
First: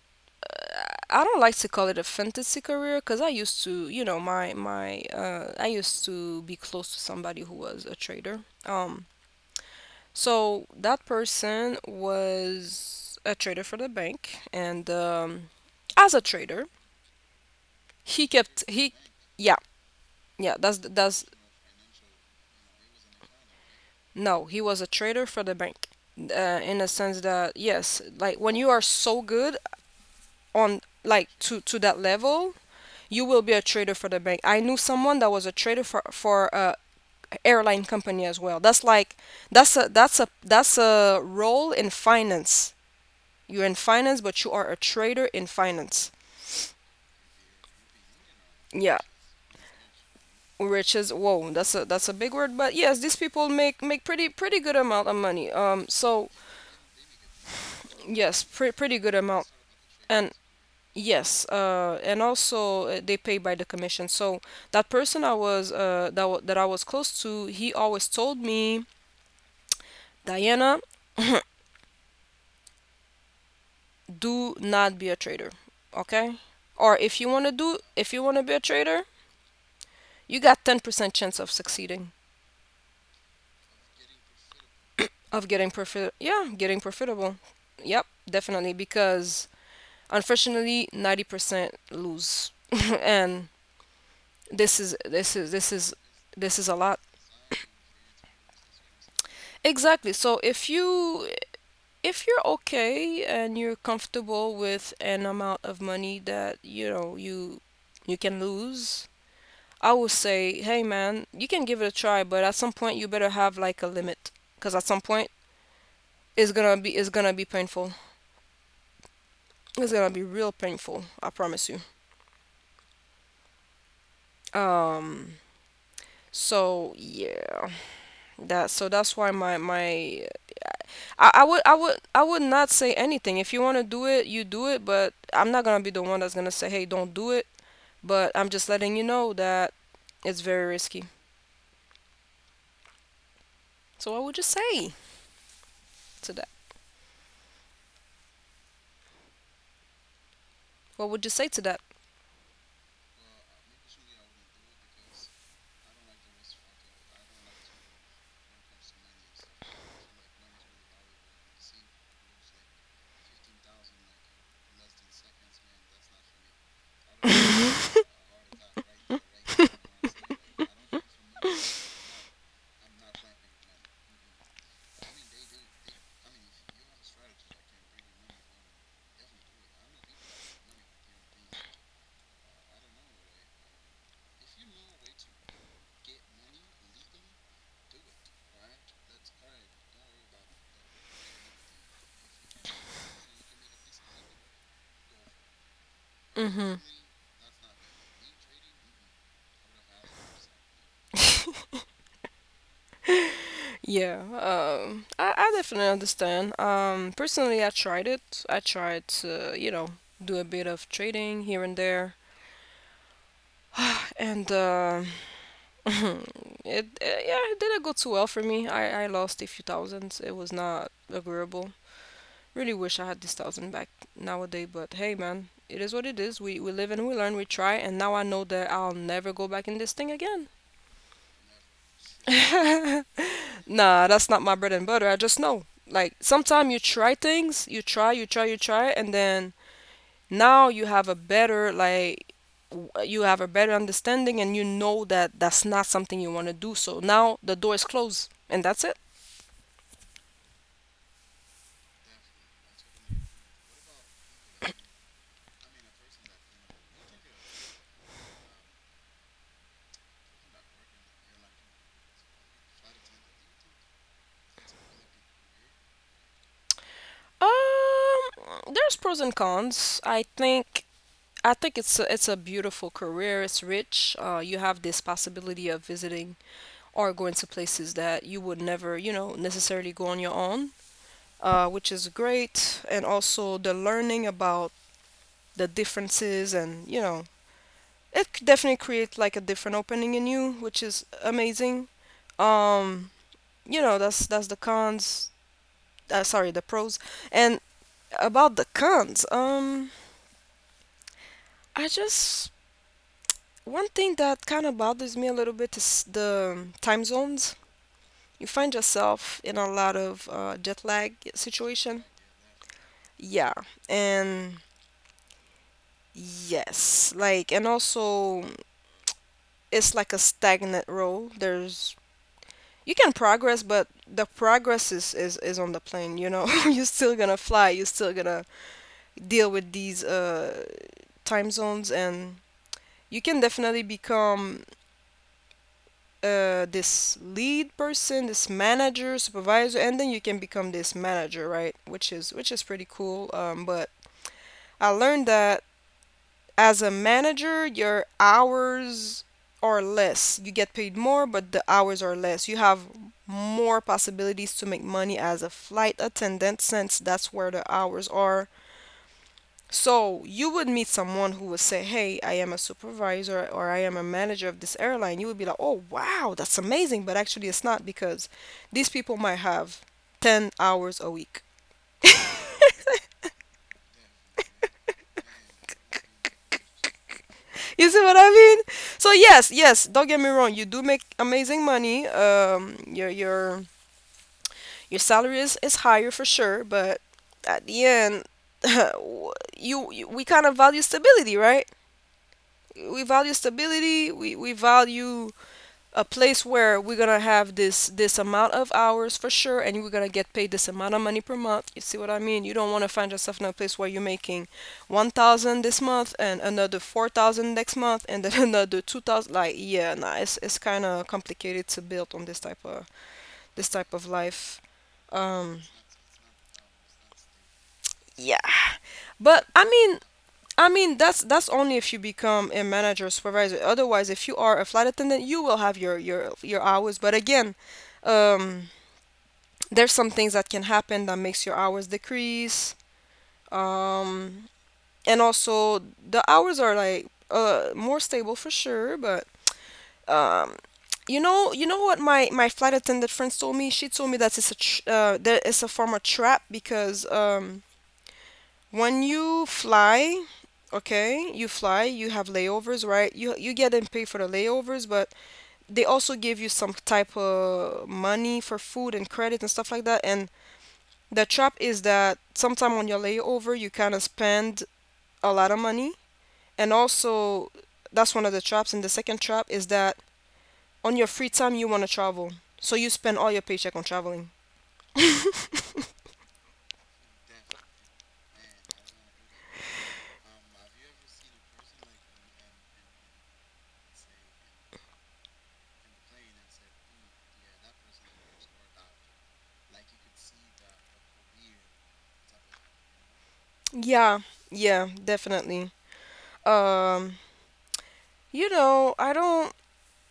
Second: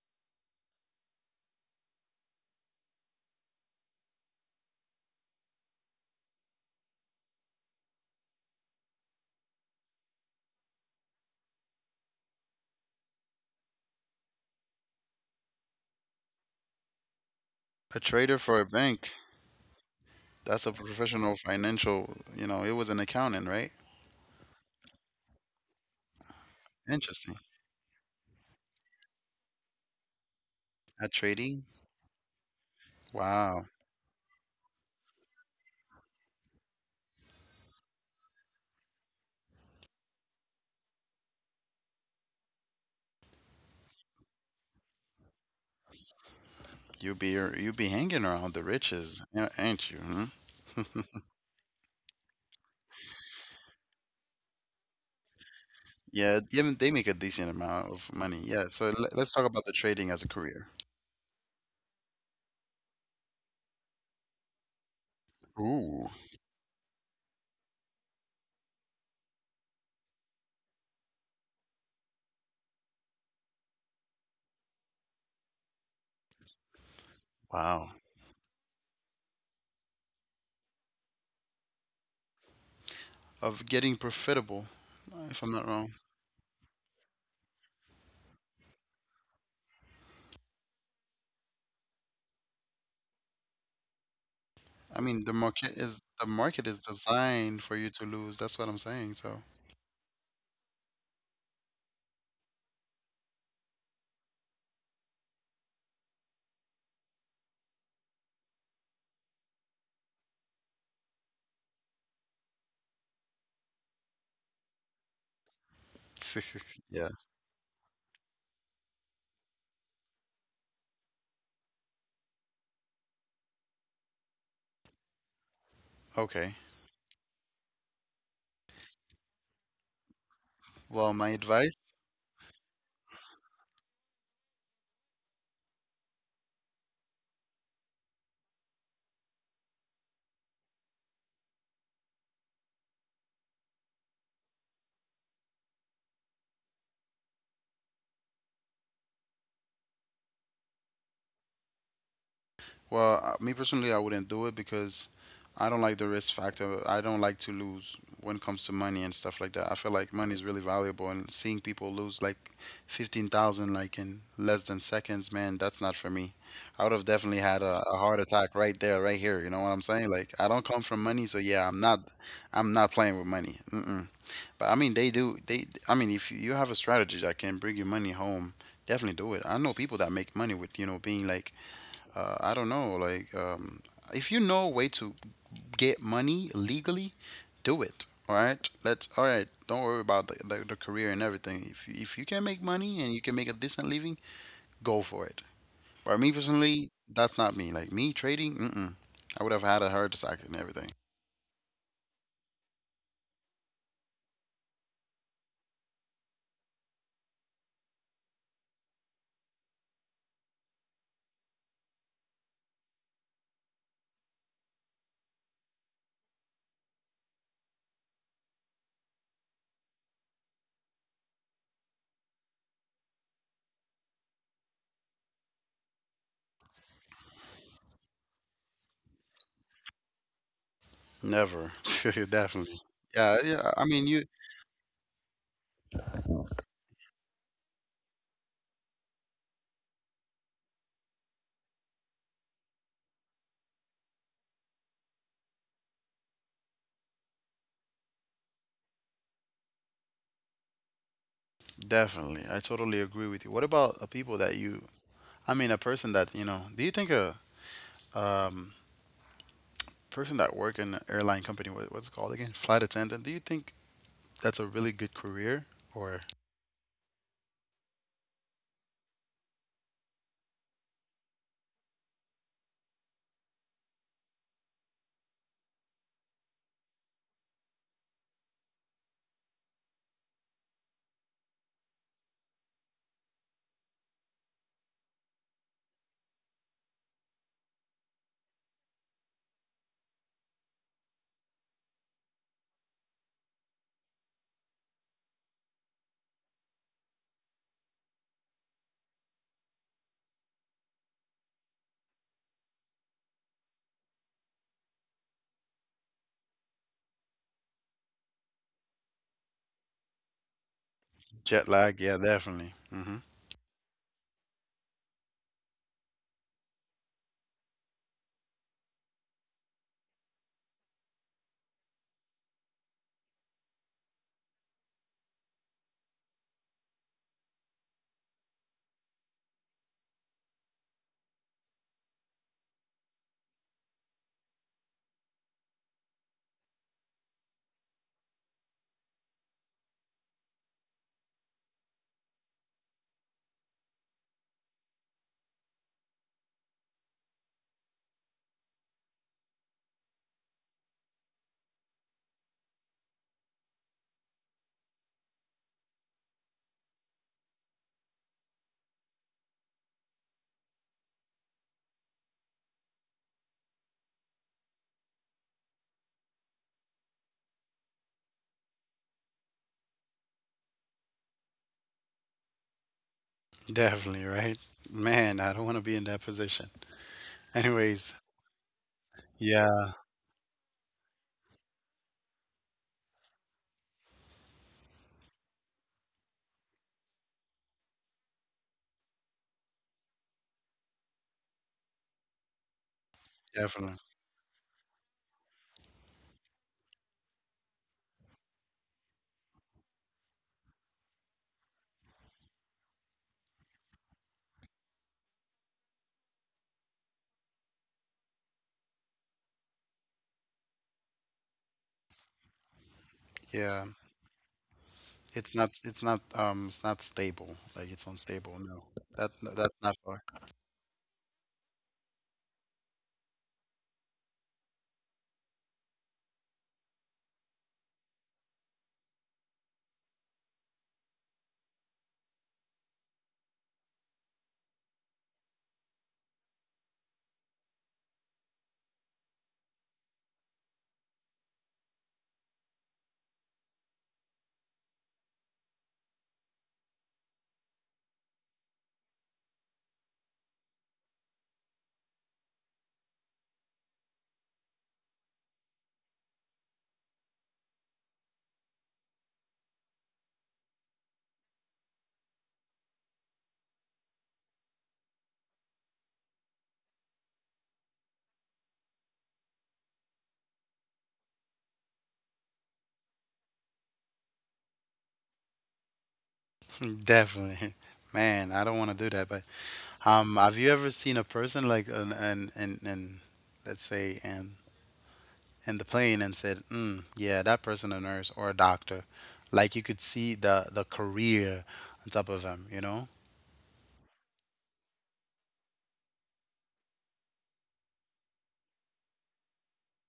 I don't like to call it a fantasy career because I used to, you know, my I used to be close to somebody who was a trader. Um, so that person was a trader for the bank, and as a trader, A he trader for kept a he, bank, yeah, yeah. that's a That's professional financial, it was an accountant, right? no, he was a trader for the bank. In a sense Interesting. that yes, like when you are so good on, At like, trading? to that level, you will be a Wow. trader for the bank. I knew someone that was a trader for airline company as well. That's like that's a role in finance. You're in finance, but you are a trader in finance. You be you be hanging around the Yeah, riches, ain't you? Hmm? which is whoa, that's a big word, but yes, these people make pretty good amount of money. So Yeah, yeah, they make a decent amount of money. yes, Yeah, so pretty le- good let's talk amount, about the trading as a and career. yes, and also they pay by the commission. So that person I was Ooh, that I was close to, he always told me, Diana, do not be a trader, okay? Or if you want to wow. Be a trader, you got 10% chance of succeeding, Of getting profitable, if of I'm not wrong. Getting profitable. Yep, definitely, because unfortunately 90% lose. And this is I mean, this the is this market is is the this is market a is lot. designed for you to lose. That's what I'm saying. So, Exactly. So if you if you're okay and you're comfortable with an amount of money that, you know, you can lose, I would say, hey man, you can give it a try, but at some point you better have like a limit, because at some point it's yeah. gonna be painful. It's gonna be real painful. I promise you. Um. Okay. So yeah, that so that's why my my Well, my advice I would not say anything. If you want to do it, you do it. But I'm not gonna be the one that's gonna say, hey, don't do it. But I'm just letting you know that it's very risky. So what would you say to that? What would you say to that? Well, me personally, I wouldn't do it because I don't like the risk factor. I don't like to lose when it comes to money and stuff like that. I feel like money is really valuable, and seeing people lose like 15,000 like in less than seconds, man, that's not for me. I would have definitely had a heart attack right there, right here. You know what I'm saying? Like, I don't come from money, so yeah, I'm not playing with money. Mm-mm. But I mean, they do. I mean, if you have a strategy that can bring you money home, definitely do it. I know people that make money with, being like, I don't know, like, if you know a way to get money legally, do it. All right, let's. All right, don't worry about the career and everything. If you can make money and you can make a decent living, go for it. But me Mm-hmm. personally, that's not me. Like me trading, mm-mm. I would have had a heart attack and everything. Yeah, I definitely understand. Personally, I tried it. I tried to, you know, do a bit of trading here and there, and it, it didn't go too well for me. I lost a few thousands. It was not agreeable. Really wish I had this thousand back nowadays, but hey, man, it is what it is. We live and we learn. We try, and now I know that I'll never go back in this thing again. Never, definitely. Yeah, yeah. I mean, Nah, you that's not my bread and butter. I just know. Like, sometimes you try things, you try, you try, you try, and then now you have a better, like, you have a better understanding, and you know that that's not something you want to do. So now the door is closed and that's it. definitely. I totally agree with you. What about people that you? I mean, a person that you know. Do you think a um person that work in an airline company, what's it called again? Flight attendant. Do you think that's a really good career or There's pros and cons. I think it's a beautiful career. It's rich. You have this possibility of visiting or going to places that you would never, you know, necessarily go on your own. Uh, which is great, and also the learning about the differences, and you know, definitely creates like a different opening in you, which is amazing. Um, you know, that's the cons. Sorry, the pros. And about the cons, I just, one thing that kind of bothers me a little bit is the time zones. You find yourself in a lot of jet lag jet lag? situation. Yeah, definitely. Hmm. Yeah, and yes, like, and also it's like a stagnant road. There's, you can progress, but the progress is on the plane. You know, you're still gonna fly. You're still gonna deal with these time zones, and you can definitely become this lead person, this manager, supervisor, and then you can become this manager, right? Which is pretty cool. But I learned that as a manager, your hours are less. You get paid more, but the hours are less. You have more possibilities to make money as a flight attendant, since that's where the hours are. So, you would meet someone who would say, hey, I am a supervisor, or I am a manager of this airline. You would be like, oh, wow, that's amazing. But actually, it's not, because these people might have 10 hours a week. Definitely, right? Man, I don't want to be in that position. You see Anyways, what I mean? So yes, yes. yeah, Don't get me wrong. You do make amazing money. Your salary is higher for sure, but at the end, w- you we kind of value stability, right? We value definitely. stability. We value a place where we're gonna have this amount of hours for sure, and we're gonna get paid this amount of money per month. You see what I mean? You don't want to find yourself in a place where you're making 1000 this month and another 4000 next month, and then another 2000, like, yeah, nah, it's kind of complicated to build on this Yeah. type of life. It's um not it's not um it's not stable. Like it's yeah, unstable. No. That but that's not for. I mean, that's only if you become a manager, supervisor. Otherwise, if you are a flight attendant, you will have your hours. But again, um there's some things that can happen that makes your hours decrease. um and also the hours are like, more stable for sure, but um you know, what my flight attendant friends told me she told me, that it's a that it's a form of trap, because when you fly, okay you fly, you have layovers, right? You get and pay for the layovers, but they also give you some type of money for food and credit and stuff like that. And the trap is that sometime on your layover you kind of spend a lot of money, and also that's one of the traps. And the second trap is that on your free time you want to travel, so you spend all your paycheck on traveling. Definitely. Man, I don't want to do that, but have you ever seen a person like an let's say an in the plane and said, "Yeah, that person a nurse or a doctor." Like you could see the career on top of them? Yeah, yeah, definitely. Um, I don't.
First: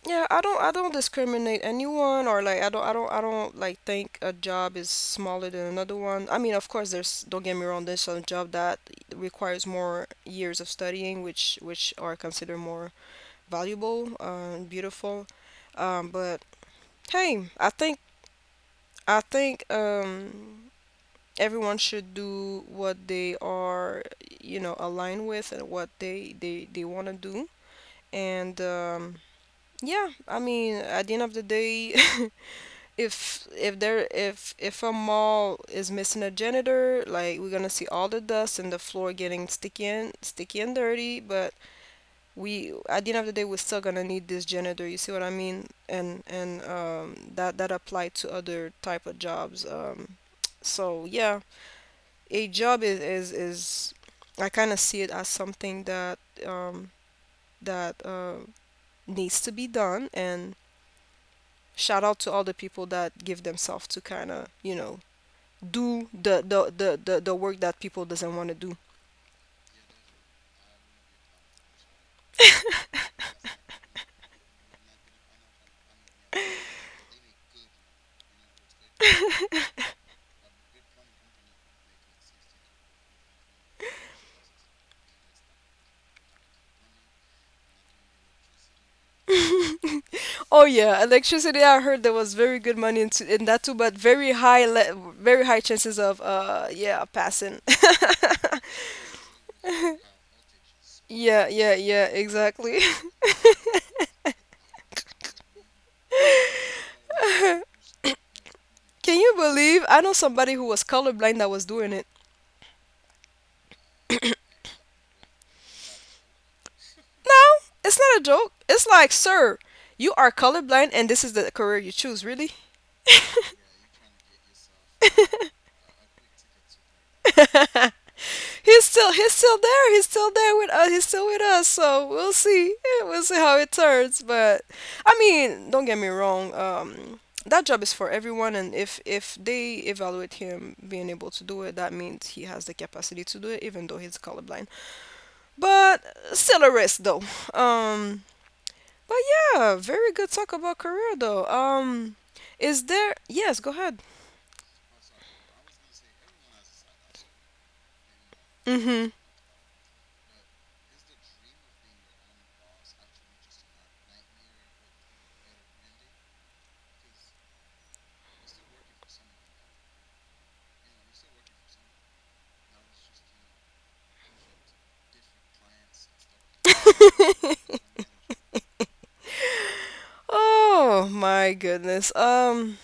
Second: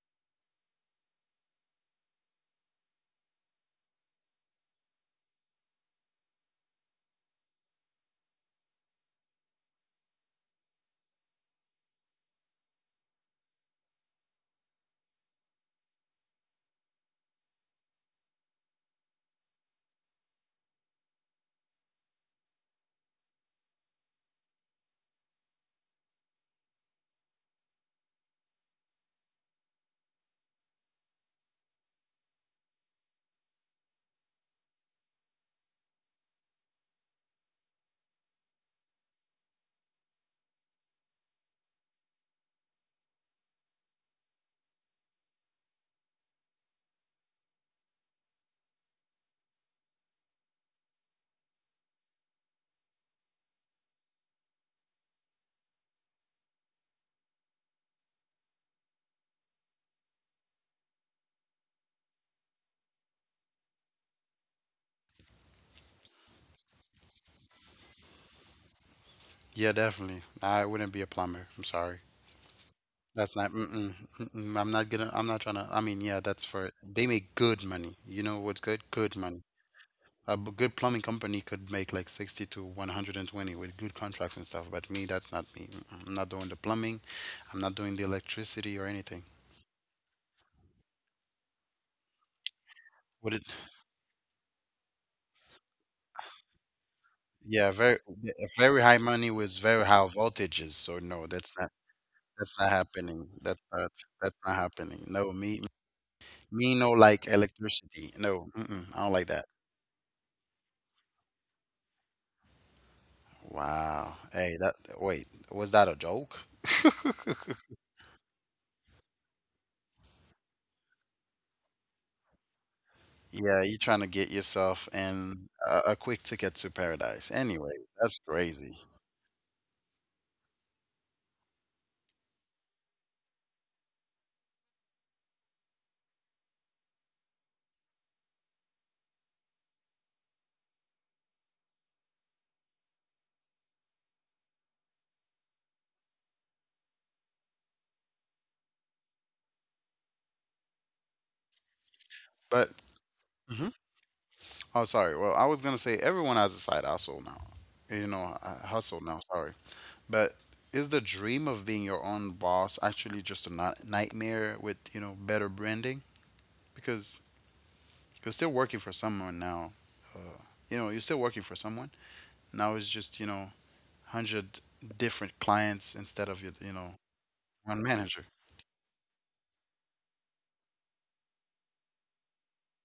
Yeah, I don't discriminate anyone, or like I don't like think a job is smaller than another one. I mean, of course there's, don't get me wrong, there's some job that requires more years of studying, which are considered more valuable and beautiful. But hey, I think everyone should do what they are, you know, aligned with and what they want to do. And yeah, I mean, at the end of the day, if there, if a mall is missing a janitor, like we're gonna see all the dust and the floor getting sticky and sticky and dirty. But we, at the end of the day, we're still gonna need this janitor. You see what I mean? And that apply to other type of jobs. So yeah, a job is I kind of see it as something that um, that uh, needs to be done. And shout out to all the people that give themselves to kind of, you know, do the work that people doesn't want to do. Yeah, definitely. I wouldn't be a plumber. I'm sorry. That's not. Mm-mm, mm-mm, I'm not gonna. I'm not trying to. I mean, yeah, that's for. They make good money. You know what's good? Good money. Good plumbing company could make like 60 to 120 with good contracts and stuff. But me, that's not me. Mm-mm, I'm not doing the plumbing. I'm not doing the electricity or anything. Oh yeah, electricity. I heard there was very good money What? in that too, but very high le- very high chances of yeah, passing. Yeah, very A very high money with very high voltages. So no, Yeah, yeah, yeah, that's not exactly. happening. That's not happening. No, me no like electricity. No, mm-mm, I don't Can like you that. believe I know somebody who was colorblind that was doing it? Wow. Hey, that wait, was that a joke? No, it's not a joke. It's like, sir, you are colorblind and this is the career you choose? Really? Yeah, you trying to get yourself in a quick ticket to paradise. Anyway, that's crazy. He's still there. He's still there with us. He's still with us. So we'll see. Yeah, we'll see how it turns. But I mean, don't get me wrong. That job is for everyone, and if they evaluate him being able to do it, that means he has the capacity to do it, even though he's colorblind. But still a risk, though. Um, but yeah, very good talk about career, though. But Is there? Yes, go mhm. ahead. Oh, sorry. Well, I was gonna say everyone has a side hustle now. You know, a hustle Mm-hmm. now. Sorry. But is the dream of being your own boss actually just a nightmare with, you know, better branding? Because you're still working for someone now. Uh, you know, you're still working for someone. Now it's just, you know, 100 different clients instead of, your, you know, one manager. Oh my goodness.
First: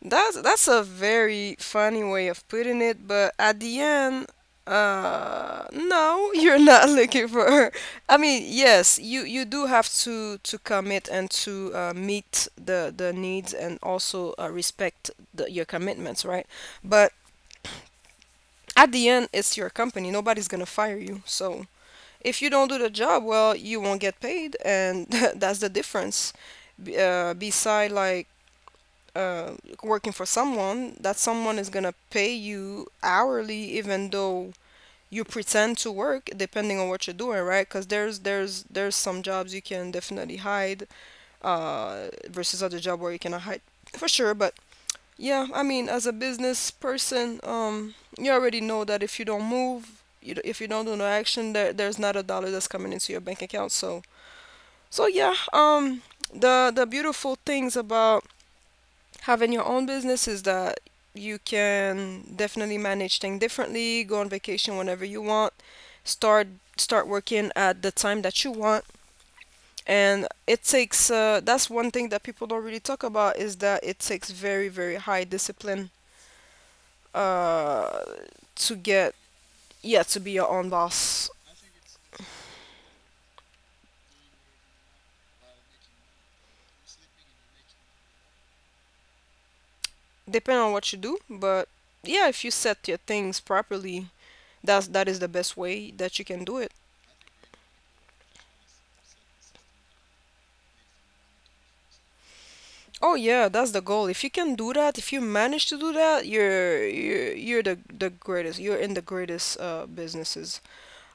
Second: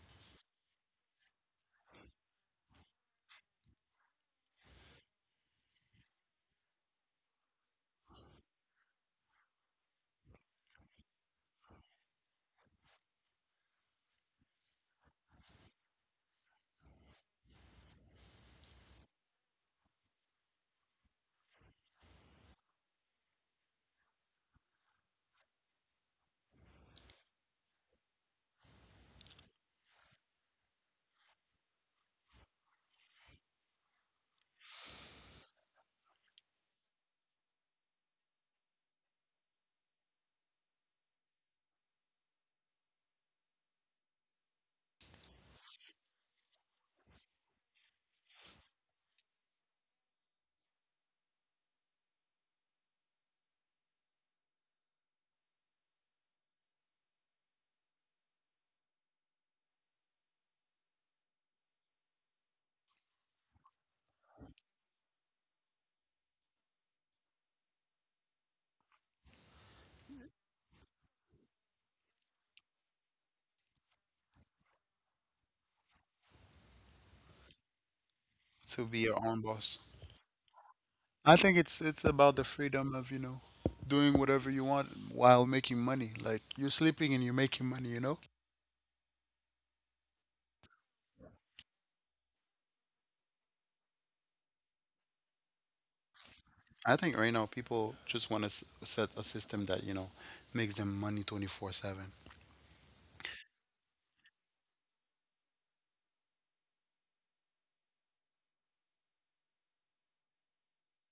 That's a very funny way of putting it, but at the end, no, you're not looking for her. I mean, yes, you do have to commit and to meet the needs and also respect the, your commitments, right? But at the end, it's your company. Nobody's gonna fire you. So if you don't do the job, well, you won't get paid, and that's the difference. Beside like uh, working for someone, that someone is gonna pay you hourly, even though you pretend to work, depending on what you're doing, right? Because there's some jobs you can definitely hide, versus other job where you cannot hide for sure. But yeah, I mean, as a business person, you already know that if you don't move, if you don't do no action, there's not a dollar that's coming into your bank account. So so yeah, the beautiful things about having your own business is that you can definitely manage things differently, go on vacation whenever you want, start start working at the time that you want. And it takes that's one thing that people don't really talk about, is that it takes very, very high discipline uh, to To be get, your own boss. yeah, to be your own boss. I think it's about the freedom of, you know, doing whatever you want while making money. Like you're sleeping and you're making money, you know? Depending on what you do, but yeah, if you set your things properly, that is the best way that you can do it. I think right now people just want to set a system that, you know, makes them money 24/7. Oh yeah, that's the goal. If you can do that, if you manage to do that, you're the greatest. You're in the greatest businesses.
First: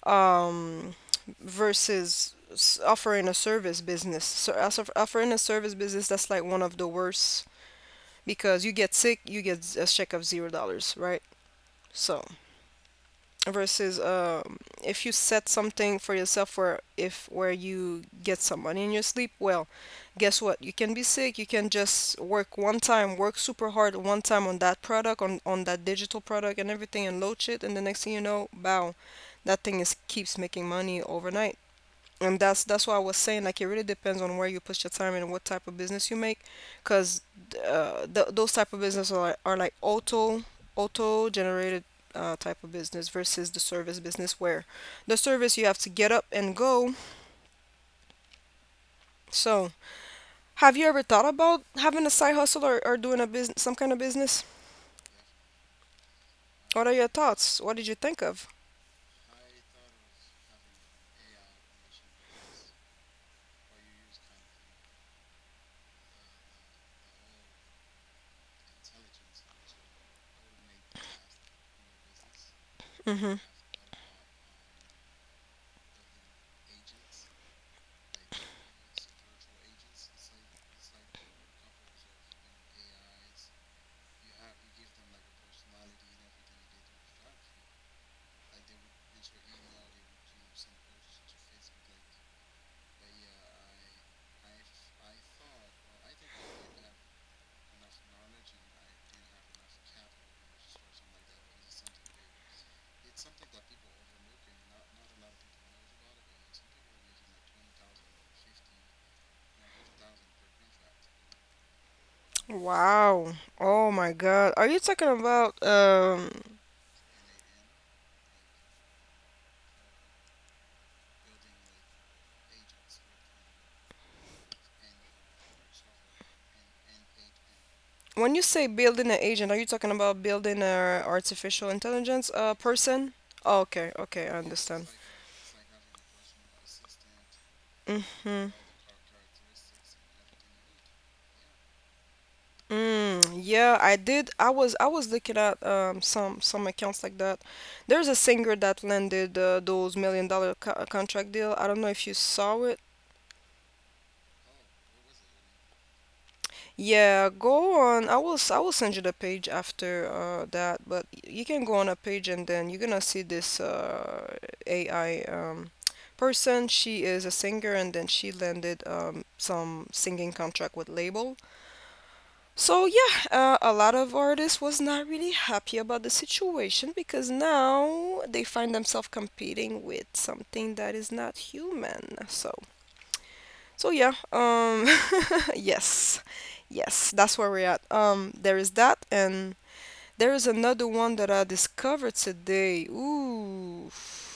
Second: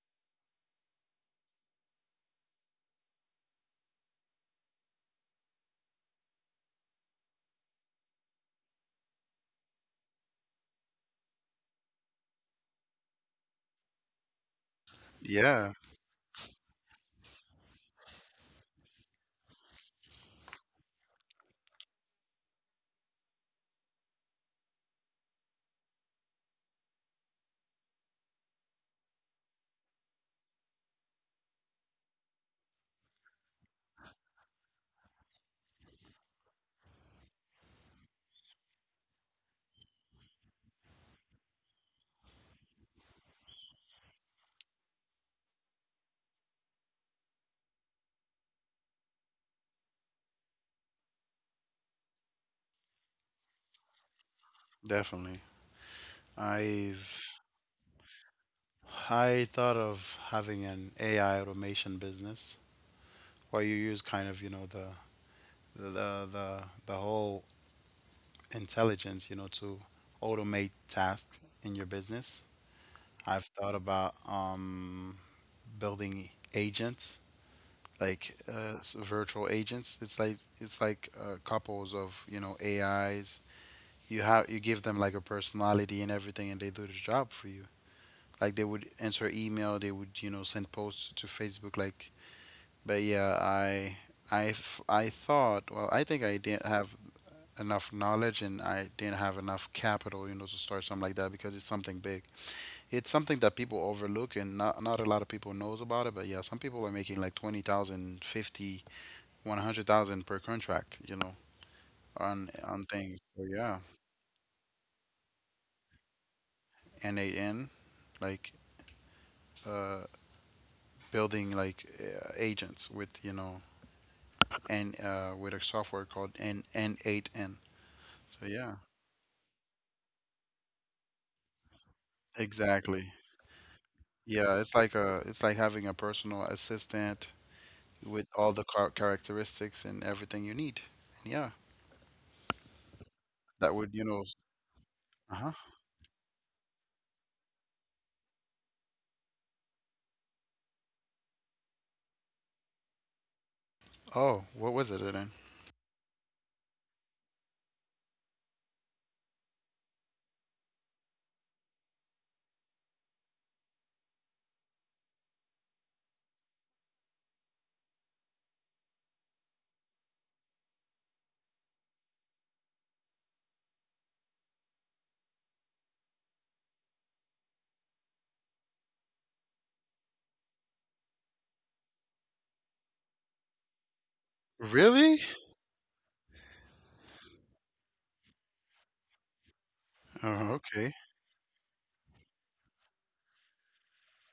Um, offering a service business. So as offering a service business, that's like one of the worst, because you get sick, you get a check of $0, right? So versus if you set Yeah, something for yourself where if where you get some money in your sleep, well, guess what, you can be sick, you can just work one time, work super hard one time on that product, on that digital product and everything, and load shit, and the next thing you know, bow, that thing is keeps making money overnight. And that's why I was saying, like, it really depends on where you put your time and what type of business you make, because those type of business are like auto auto generated type of business versus the service business, where the service you have to get up and go. So have you ever thought about having a side hustle, or doing a business, some kind of business? definitely. What are your I've thoughts? What did you think of? I thought of having an AI automation business where you use kind of, you know, the the whole intelligence, you know, to automate tasks in your business. Mm-hmm. I've thought about building agents like virtual agents. It's like couples of, you know, AIs you have you give them like a personality and everything and they do the job for you like they would answer email they would you know send posts to Facebook like but I thought well I didn't have enough knowledge and I didn't have enough capital you know to start something like that because it's something big. It's something that people overlook and not a lot of people knows about it but yeah some people are making like 20,000, 50, 100,000 per contract you know on things Wow. so yeah. Oh my God. Are you talking about um? And they in like uh building like agents with you know and with a software called N N8N. When you So say yeah, building an agent, are you talking about building a artificial intelligence exactly. person? Oh, okay, okay, I Yeah, it's understand. like a it's like having a personal assistant with all Mm-hmm. the car characteristics and everything you need. Yeah, Mm, that yeah, would I you know. did. I was looking Uh-huh. at some accounts like that. There's a singer that landed those $1 million contract deal. I don't know if you saw it. Oh, what was it then? Yeah, go on. I will send you the page after that, but you can go on a page and then you're gonna see this AI person. She is a singer, and then she landed some singing contract with label. So yeah, a lot of artists was not really happy about the situation, because now they find themselves competing with something that is not human. So so yeah, Really? yes, yes, that's where we're at. There is that, and there is Oh, another okay. one that I discovered today. Ooh,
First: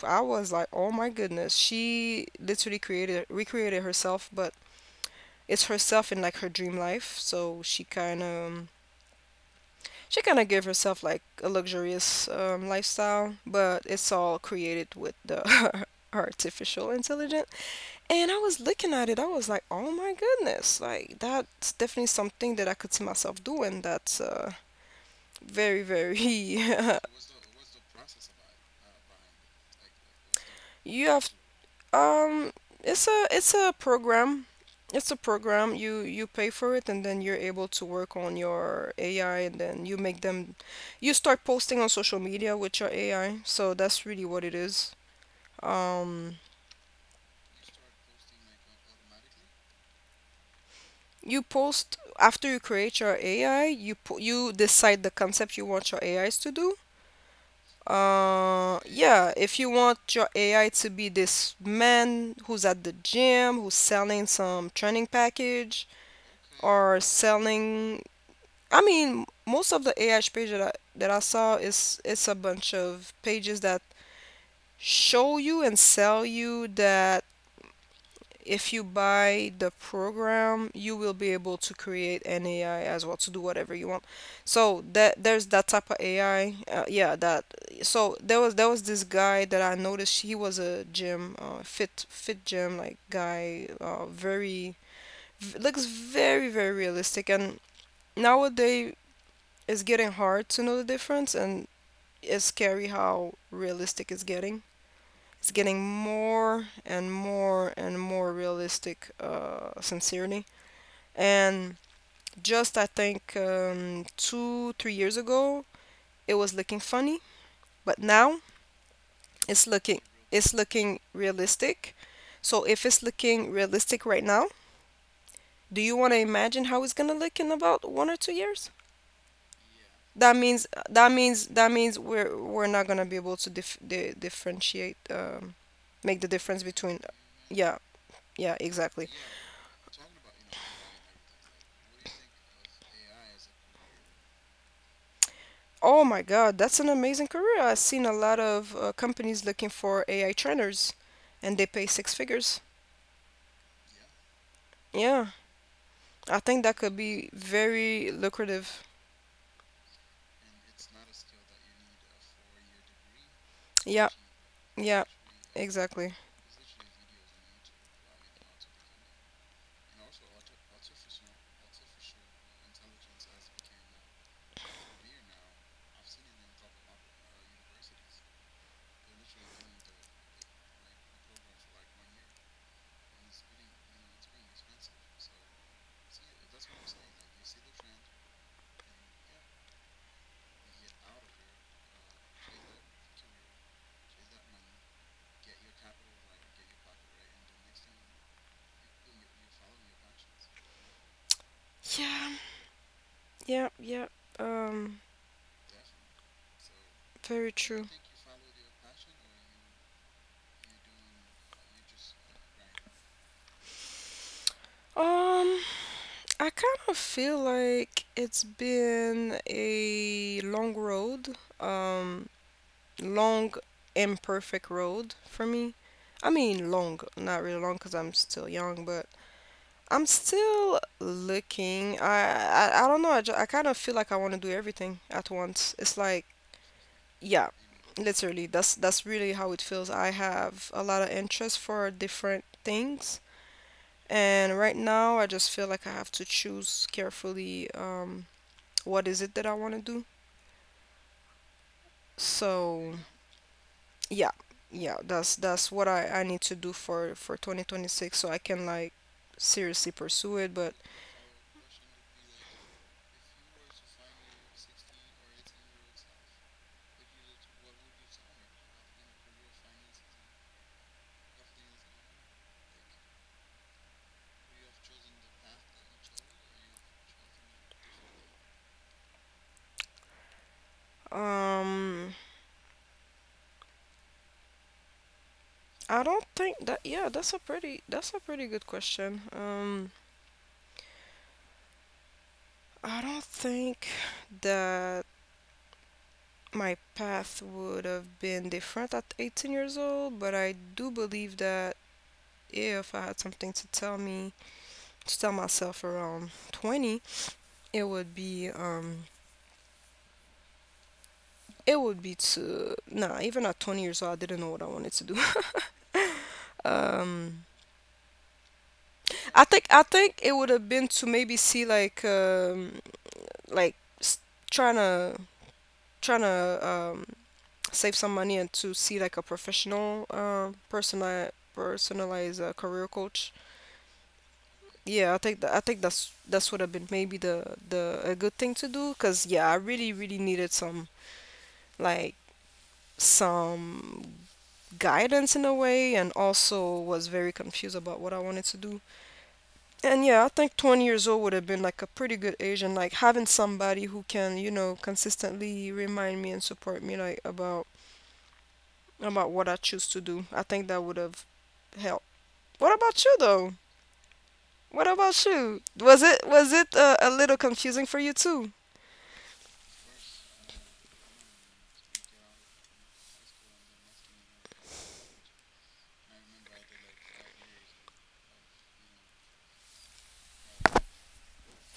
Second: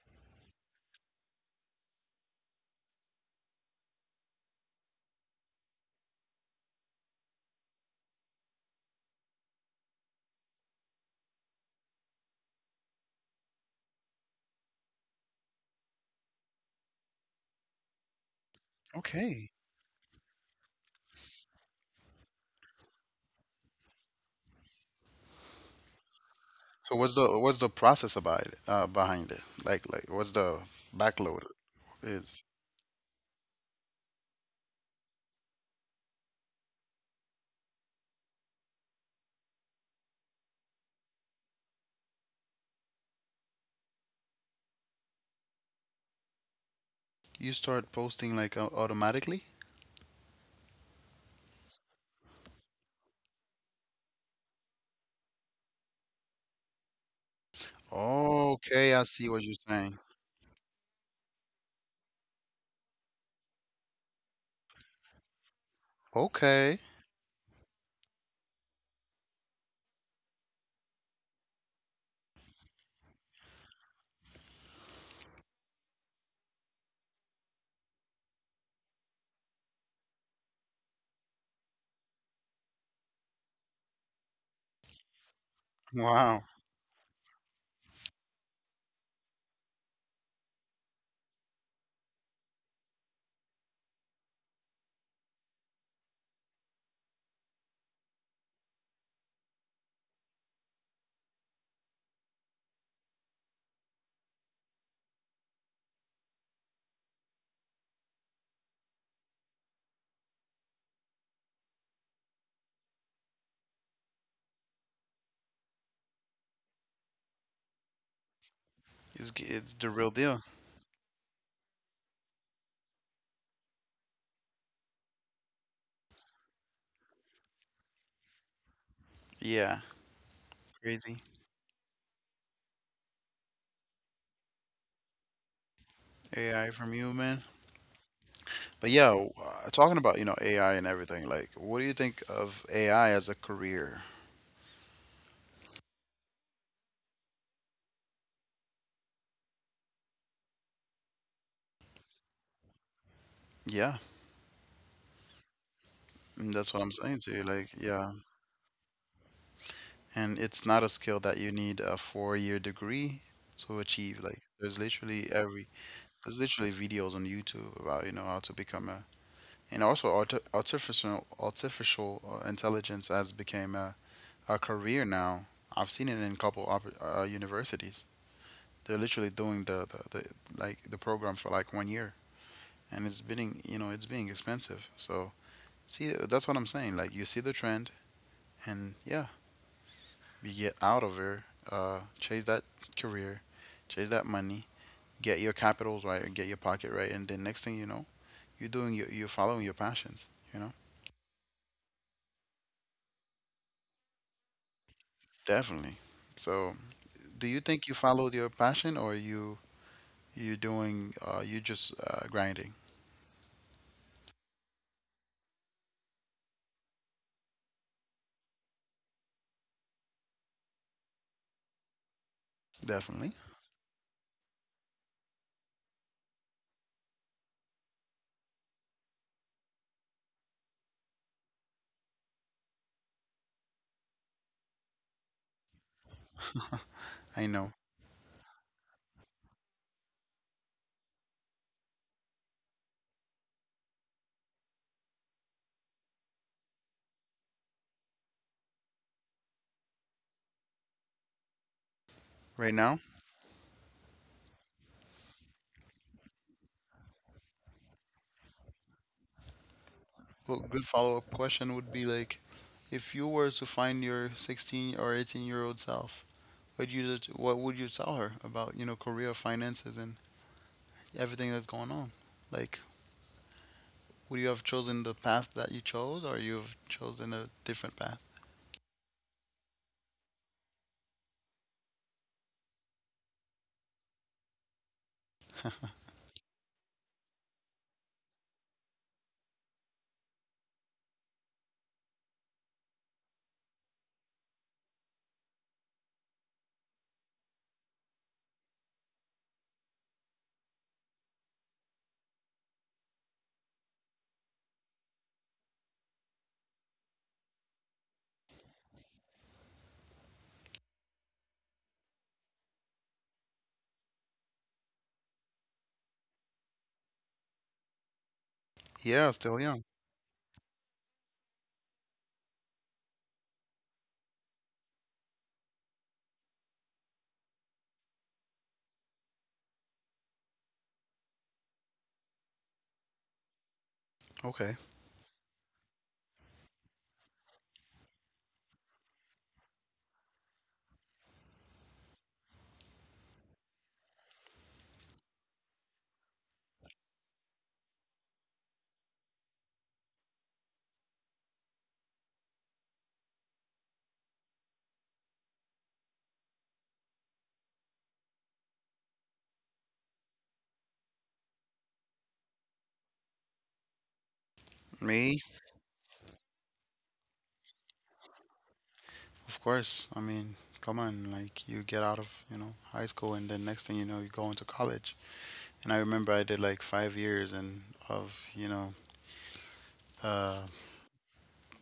I was like, oh my goodness, she literally created, recreated herself, but it's herself in like her dream life. So she kind of gave herself like a luxurious um lifestyle, but it's all created with the artificial intelligence. And I was looking at it, I Okay. was like, oh my goodness, like that's definitely something that I could see myself doing. That's very, very. So what's the process about it, behind it? Like what's the You have backload is? um, it's a program. It's a program. You pay for it, and then you're able to work on your AI, and then you make them. You start posting on social media with your AI. So that's really what it is. Um, You start posting like automatically? you post after you create your AI. You you decide the concept you want your AIs to do. Okay, I see Yeah, what you're if you saying. want your AI to be this man who's at the gym, who's selling some training package, Okay. or selling, I mean, most of the AI page that I, saw is, it's a bunch of pages that show you and sell you that if you buy the program, you will be able to create an AI as well to do whatever you want. So that there's that type of Wow. AI. Yeah, that. So there was this guy that I noticed. He was a gym, fit gym like guy. Looks very, very realistic. And nowadays it's getting hard to know the difference, and it's scary how realistic it's getting. It's getting more and more and more realistic, sincerely. And just I think 2 3 years ago, it was looking funny, but now it's It's the looking real deal. it's looking realistic. So if it's looking realistic right now, do you want to imagine how it's gonna look in about 1 or 2 years? Yeah, crazy. That means we're not gonna be able to differentiate, make the difference AI from between. human. Yeah, yeah, But exactly. yeah, talking about, you know, AI and everything, like what do you think of AI as a career? Oh my God, that's an amazing career. I've seen a lot of companies looking for AI trainers, and they pay 6 figures. Yeah, Yeah, I and think that's that what I'm could saying be to you. Like, very yeah, lucrative. and it's not a skill that you need a four-year degree to Yeah, achieve. Like, yeah, exactly. there's literally videos on YouTube about, you know, how to become a and also artificial intelligence has become a career now. I've seen it in a couple of universities. They're literally doing the program for like 1 year, and it's being you know it's being expensive. So see, that's what I'm saying. Like you see the trend, and yeah, you get out of here, chase that career, chase that money, get your capitals right, and get your pocket right, and then next thing you know, you're following your passions. You know, Yeah, yeah, yeah. Um, definitely. So do very you true. think you followed your passion, or you doing you just grinding? Um, I kind of feel like it's been a long road, um, Definitely. long, imperfect road for me. I mean, long, not really long because I'm still young, but I'm still looking. I don't know. I kind of feel like I want to do everything at once. It's like, I yeah, know. literally. That's really how it feels. I have a lot of interest for different things, and right now I just feel like I have to choose carefully what is it that I want to do. Right So, now, yeah. Yeah, that's what I need to do for 2026, so I can like seriously pursue it, well, but good follow-up question would be like, if you were to find your 16 or 18-year-old self, what would you tell her about, you know, career, finances, and everything that's going on? Like, would you have chosen the path that you chose, or you have chosen a different path? um I don't think that, yeah, that's a pretty good question. I don't think that my path would have been different at 18 years old, but I do believe that if I had something to tell me, to tell myself around 20, it would be um it would be to, nah, even at 20 years old, I didn't know what I wanted to do. Um, Yeah, I still think I young. think it would have been to maybe see like like s- trying to trying to um, save some money and to see like a professional personalized career coach. Okay. Yeah, I think that, I think that's would have been maybe the a good thing to do, because yeah, I really really needed some like some guidance in a way, and also was very confused about what I wanted to do. And yeah, I think 20 years old would have been like a pretty good age, and like having somebody who can, you know, consistently remind me and support me like about what I choose to do. I think that would have helped. What about you though? What about Me? you? Was it a little confusing for you too? Of course. I mean, come on, like you get out of, you know, high school and then next thing you know, you go into college. And I remember I did like 5 years and of, you know, uh,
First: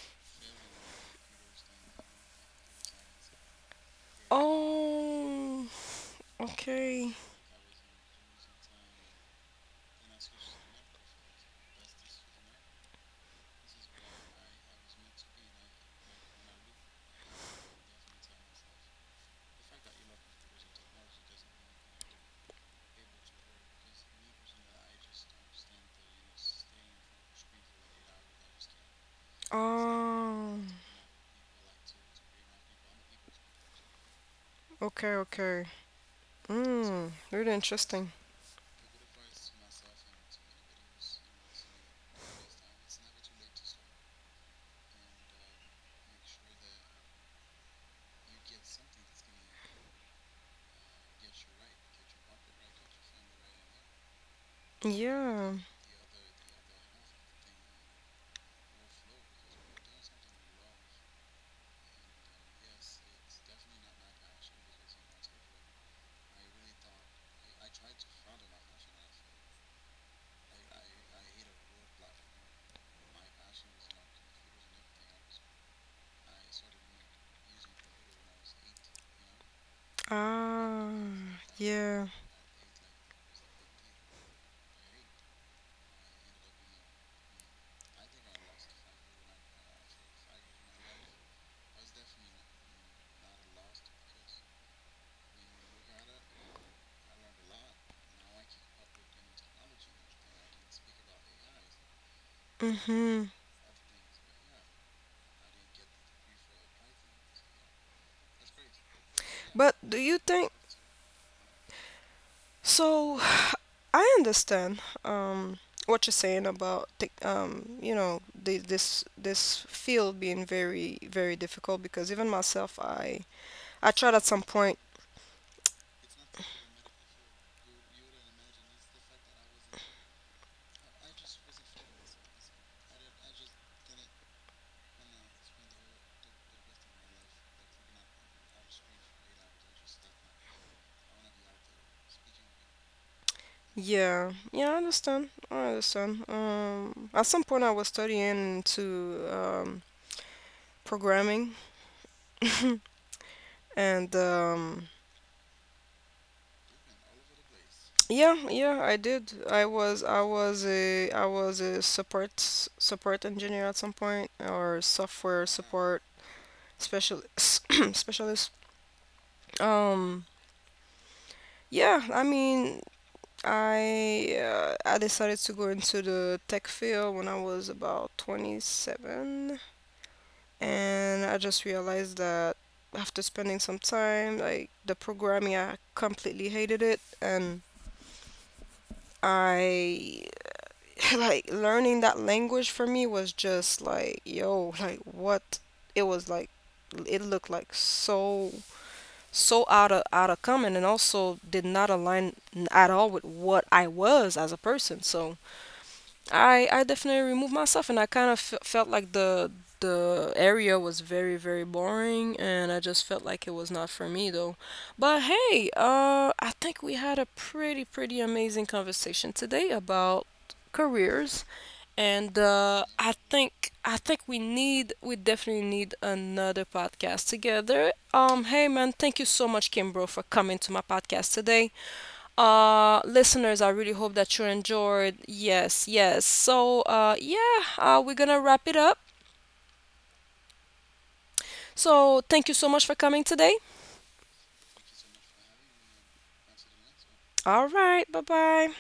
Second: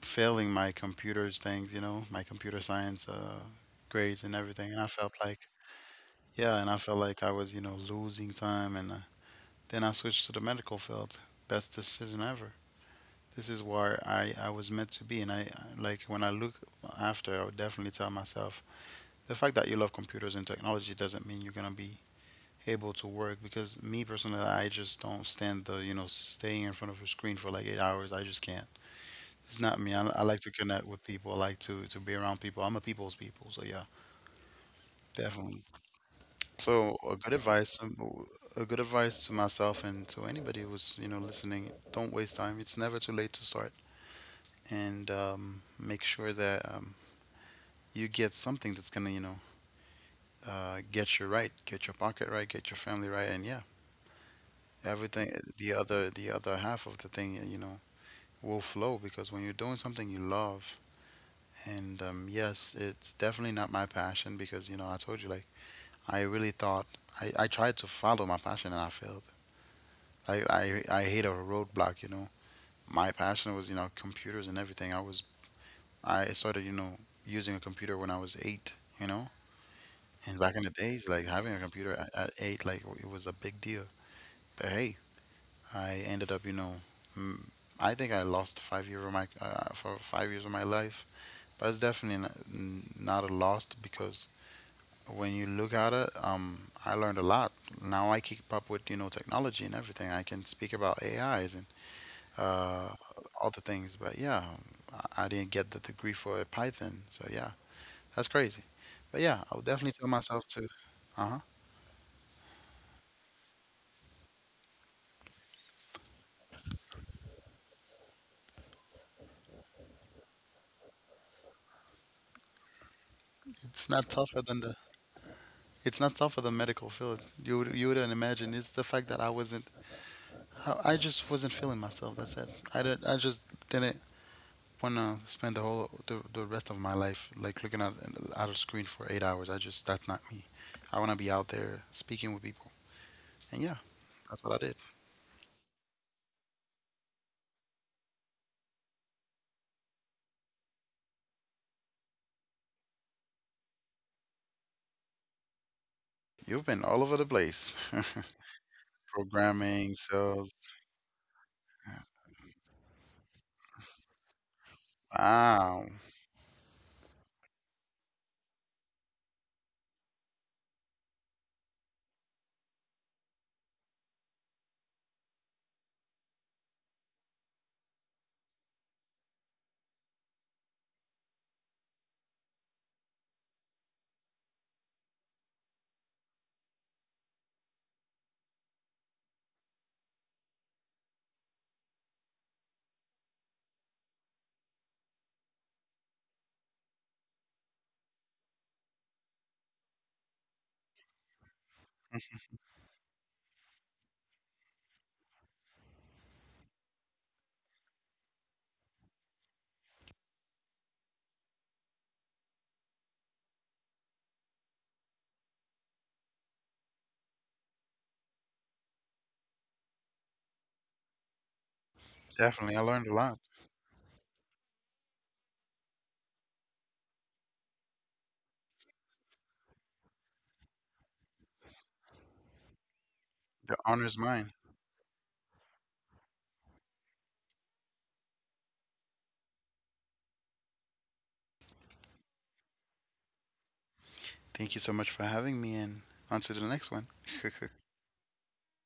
failing my computers things, you know, my computer science grades and everything. And I felt like, Oh, yeah, and I felt okay. like I was, you know, losing time. And then I switched to the medical field. Best decision ever. This is where I was meant to be. Like, when I look after, I would definitely tell myself the fact that you love computers and technology doesn't mean you're going to be able to work because me personally I just don't stand the you know staying in front of a screen for like 8 hours I just can't. It's not me. I like to Um, connect with people. I like to be around people. I'm a people's people. So yeah, okay, definitely. okay. So Mm, a good really advice, interesting. To myself and to anybody who's you know listening. Don't waste time. It's never too late to start, and make sure that you get something that's gonna you know get you right, get your pocket right, get your family right, and yeah, everything. Yeah. The other half of the thing, you know, will flow because when you're doing something you love. And yes, it's definitely not my passion because, you know, I told you, like, I really thought I tried to follow my passion and I failed. Like, I hit a roadblock, you know. My passion was, you know, computers and everything. I was, I started, you know, using a computer when I was eight, you know. And back in the Ah, days, like, having a computer yeah. at eight, like, it was a big deal. But hey, I ended up, you know, mm, I think I lost 5 years of my, for 5 years of my life. But it's definitely not a loss because when you look at it, I learned a lot. Now I keep up with you know technology and everything. I can speak about AIs and uh, Mhm. other things. But yeah, I didn't get the degree for Python. So yeah, that's crazy. But yeah, I would But definitely do tell you myself think? to. Uh huh. So, I understand what you're saying about you know, the, this field being very very difficult, because even myself I It's I not tried at tougher some than the. point. It's not tougher than medical field. You would you wouldn't imagine. It's the fact that I wasn't. I just wasn't feeling myself. That's it. I just didn't wanna spend the rest of my life like looking at a screen for 8 hours. I just that's not me. I wanna be out there speaking with people. And yeah, Yeah, that's what I did. yeah, I understand. I understand. At some point I was studying into um programming and You've been all over the place, yeah, yeah, I did. Programming, sales. I was a support engineer at some point, or software Wow, support specialist specialist. Um, yeah, I mean, I I decided to go into the tech field when I was about 27, and I just realized that after spending some time, like, the programming I completely hated it, and I like learning that language for me was just like, yo, like what? It was like, it looked like so so out of common, and also did not align at all with what I was as a person. So I definitely removed myself, and I kind of felt like the area was very very boring, and I just felt like it was not for me though. But hey, I think we had a pretty pretty amazing conversation today about careers. And definitely. I learned a lot. I think we need, we definitely need another podcast together. Hey man, thank you so much, Kimbro, for coming to my podcast today. Listeners, I The really honor is hope that you mine. enjoyed. Yes, yes. So yeah, we're gonna wrap it up. So thank you so much for coming today. Thank you so much for having me, and on to the next one. All right, bye bye.